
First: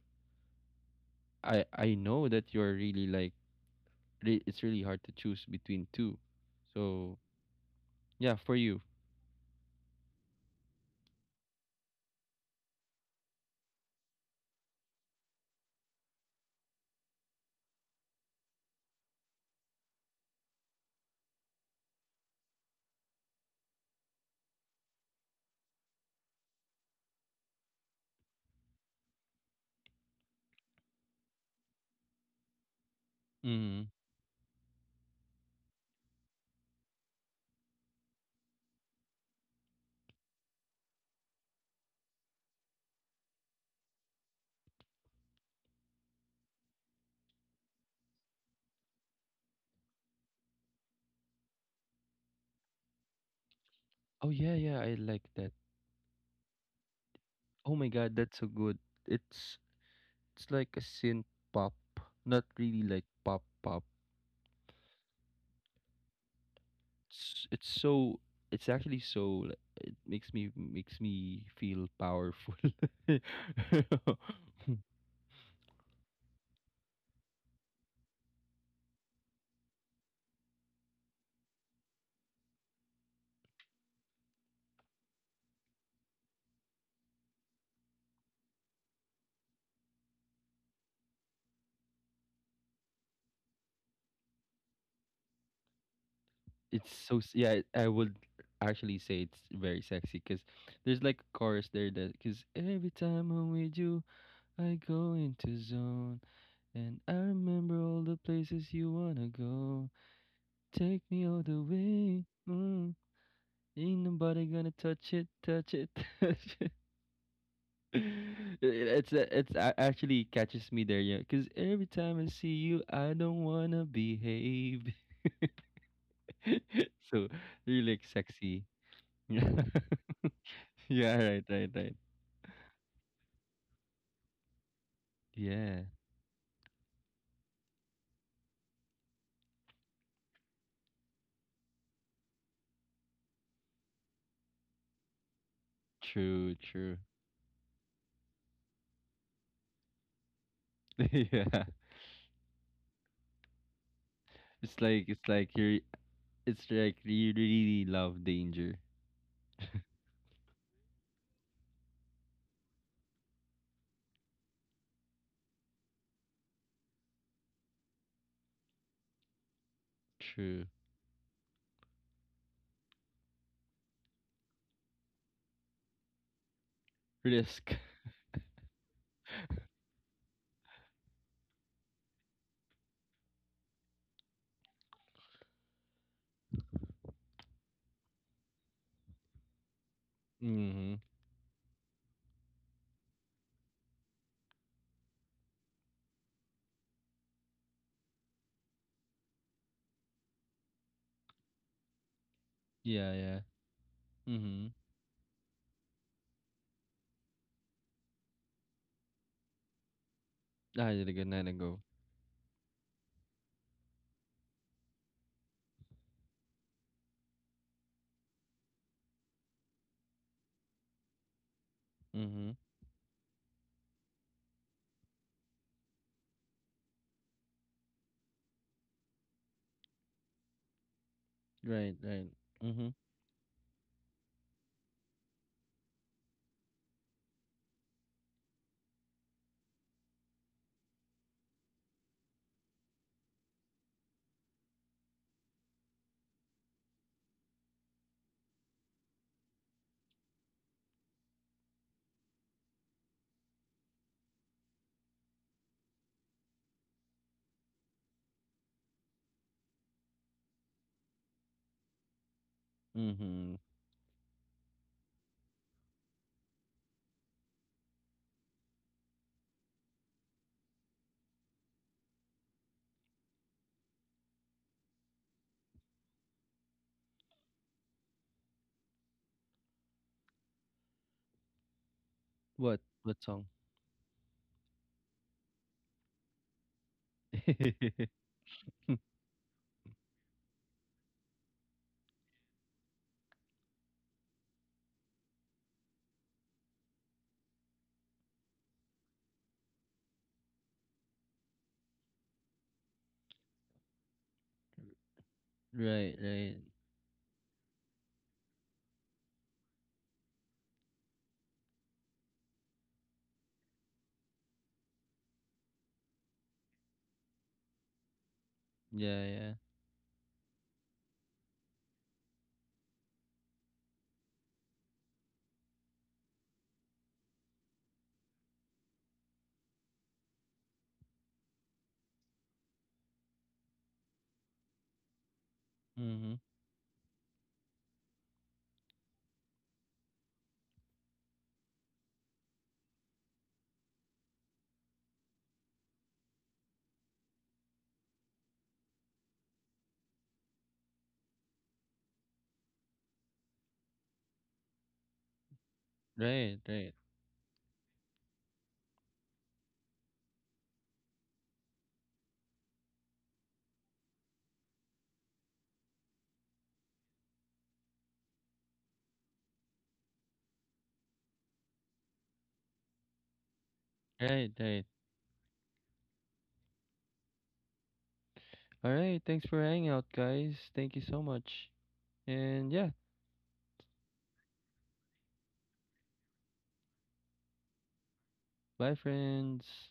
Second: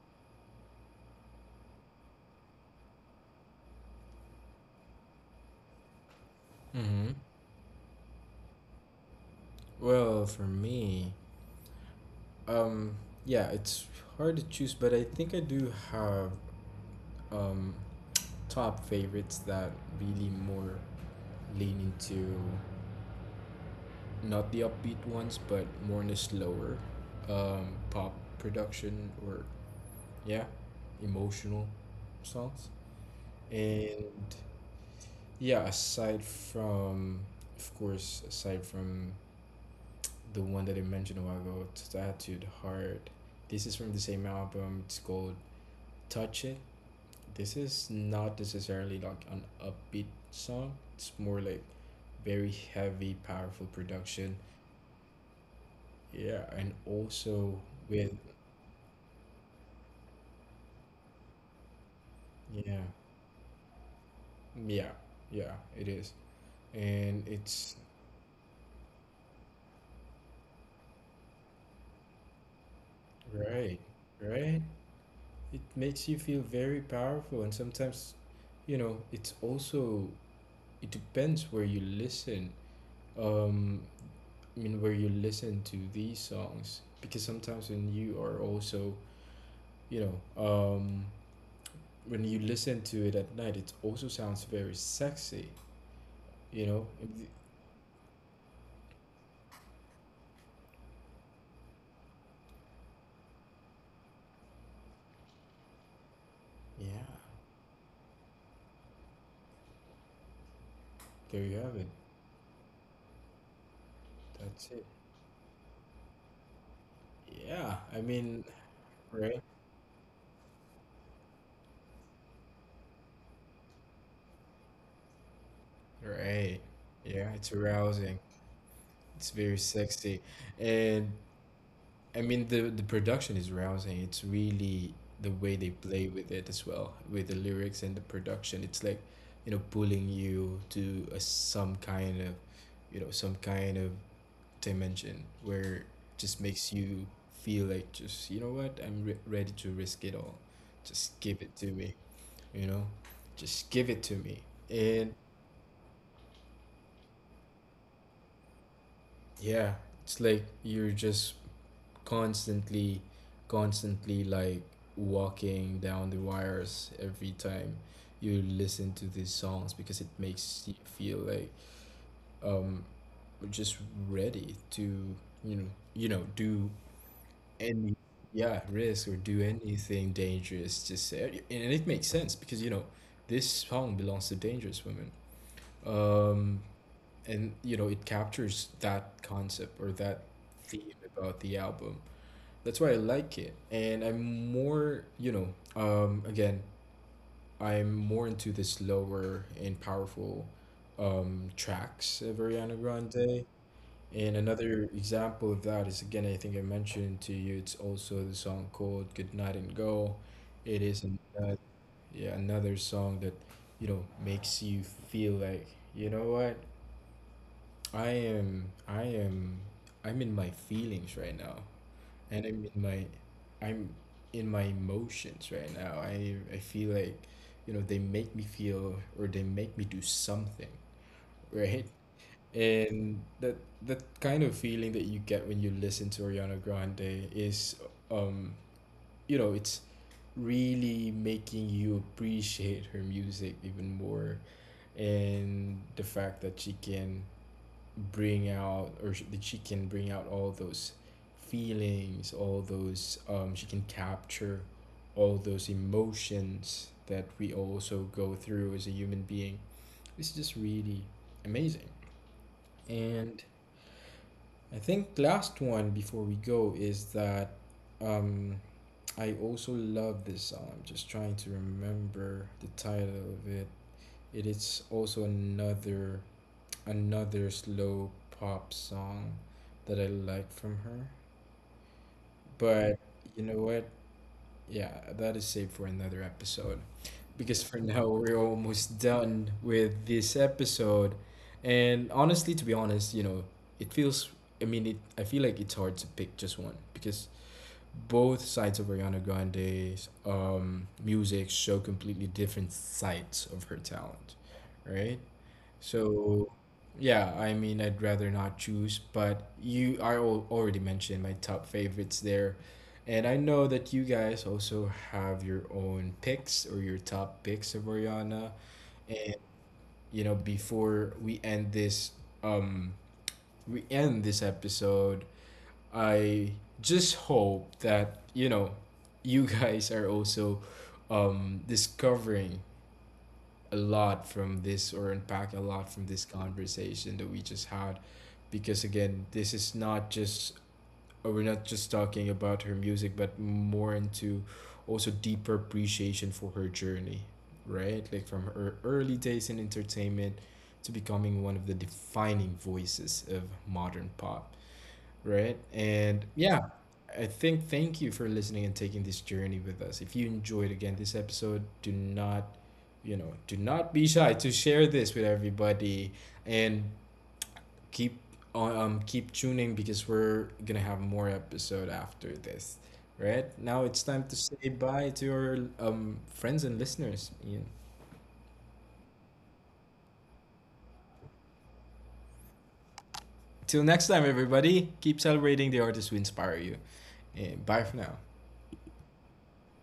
I know that you're really like it's really hard to choose between two. Mm-hmm. So, yeah, for you. Well, for me, Um, yeah, it's hard to choose, but I think I do have um top favorites that really more lean into not the upbeat ones, but more in the slower pop production, or yeah, emotional songs. Mm. And yeah, aside from, of course, aside from the one that I mentioned a while ago, Tattooed Heart. This is from the same album. It's called Touch It. This is not necessarily like an upbeat song. It's more like very heavy, powerful Oh production. yeah, yeah, I like that. Yeah, and also Oh my with god, that's so good. It's like a synth pop, not yeah, really like pop pop. yeah, yeah, it is. And It's, it's it's so, it's actually so like, it makes me feel powerful. right, right? It makes you feel very powerful and sometimes, you know, it's also it depends where you listen. Um I mean where you listen to these songs, because sometimes when you are also, you know, when you listen to it at night, it also sounds very sexy, you know? It's so yeah, I would actually say it's very sexy because there's like a chorus there that, because every time I'm with you I go into zone Yeah, and I remember all the places you wanna go, take me there all you the have it. way, mm, ain't nobody That's gonna it. touch it, touch it, touch it, Yeah, I mean, it's right? Actually catches me there, yeah, because every time I see you I don't wanna behave. Right. Yeah, So it's really like arousing. sexy. It's very sexy. And Yeah, right, right, right. I mean the production is rousing. It's really the way they Yeah, play with it as well, with the lyrics and the production. It's like, you know, pulling you to some kind of, you know, some kind of dimension where just true, makes you true. feel like, just you know what, ready to risk it all. Just give it to Yeah, me, you know, just give it to me. it's like And it's like you really love danger. yeah, it's like you're just constantly, like walking down the wires every time you listen to these songs, because it makes True. you feel like, um we're just ready to, you know, do. Risk. And yeah, risk or do anything dangerous. To say, and it makes sense because, you know, this song belongs to Dangerous Women, um, and you know it captures that concept or that theme Mhm. about the album. That's why I like it, and I'm more, you know, again, I'm more into the slower and powerful tracks of Ariana Yeah, yeah. Grande. And Mhm. another example of that is, again, I think I mentioned to you, it's also the song called "Good Night and Go." It Ah, is you good night ago. yeah, another song that, you know, makes you feel like, you know what? I am I am I'm in my feelings right now. Go. And Mhm. I'm in my, I'm in my emotions right now. I feel like, you know, they make me feel, or they make me do something, right? Right, right. Mhm. And that, that kind of feeling that you get when you listen to Ariana Grande is, um you know, it's really making you appreciate her music even more, and the fact that she can bring out, that she can bring out all those feelings, all those, she can capture all those emotions that we also go through as a human being, it's just really amazing. And Mhm. I think last one before we go is that, um, I also love this song. I'm just trying to remember the title of it. It is also another slow pop song that I like from her. What? But What you song? know what? Yeah, that is saved for another episode. Because for now, Right, we're almost done with this episode. And honestly, to be honest, you know, it feels, I mean, it, I feel like it's hard to pick just one, because both sides of Ariana Grande's music show completely different sides of her talent, right? right. So, yeah, I mean, I'd rather not choose, but you, already mentioned my top favorites there. And I know that you guys also have your own picks, or your top picks of Oriana. Yeah, yeah. You know, before um, we end this episode, I just hope that, you know, you guys are also, discovering a lot from this, or unpack a lot from this Mhm. conversation that we just had, because, again, this is not just, we're not just talking about her music, but more into also deeper appreciation for her journey, right, like from her early days in entertainment to becoming one of the defining voices of modern pop, right? And Right, yeah, right, I think thank you for listening and taking this journey with us. If you enjoyed, again, this episode, do not, you know, do not be shy to share this with everybody, and keep on, keep tuning, because we're gonna have more episode after this. Right? Now it's time to right, say right. bye to your friends and listeners. Yeah. All right. Thanks for hanging out, guys. Thank you so much. And yeah, Till next time everybody, keep celebrating the artists who inspire you. And bye for now. bye, friends.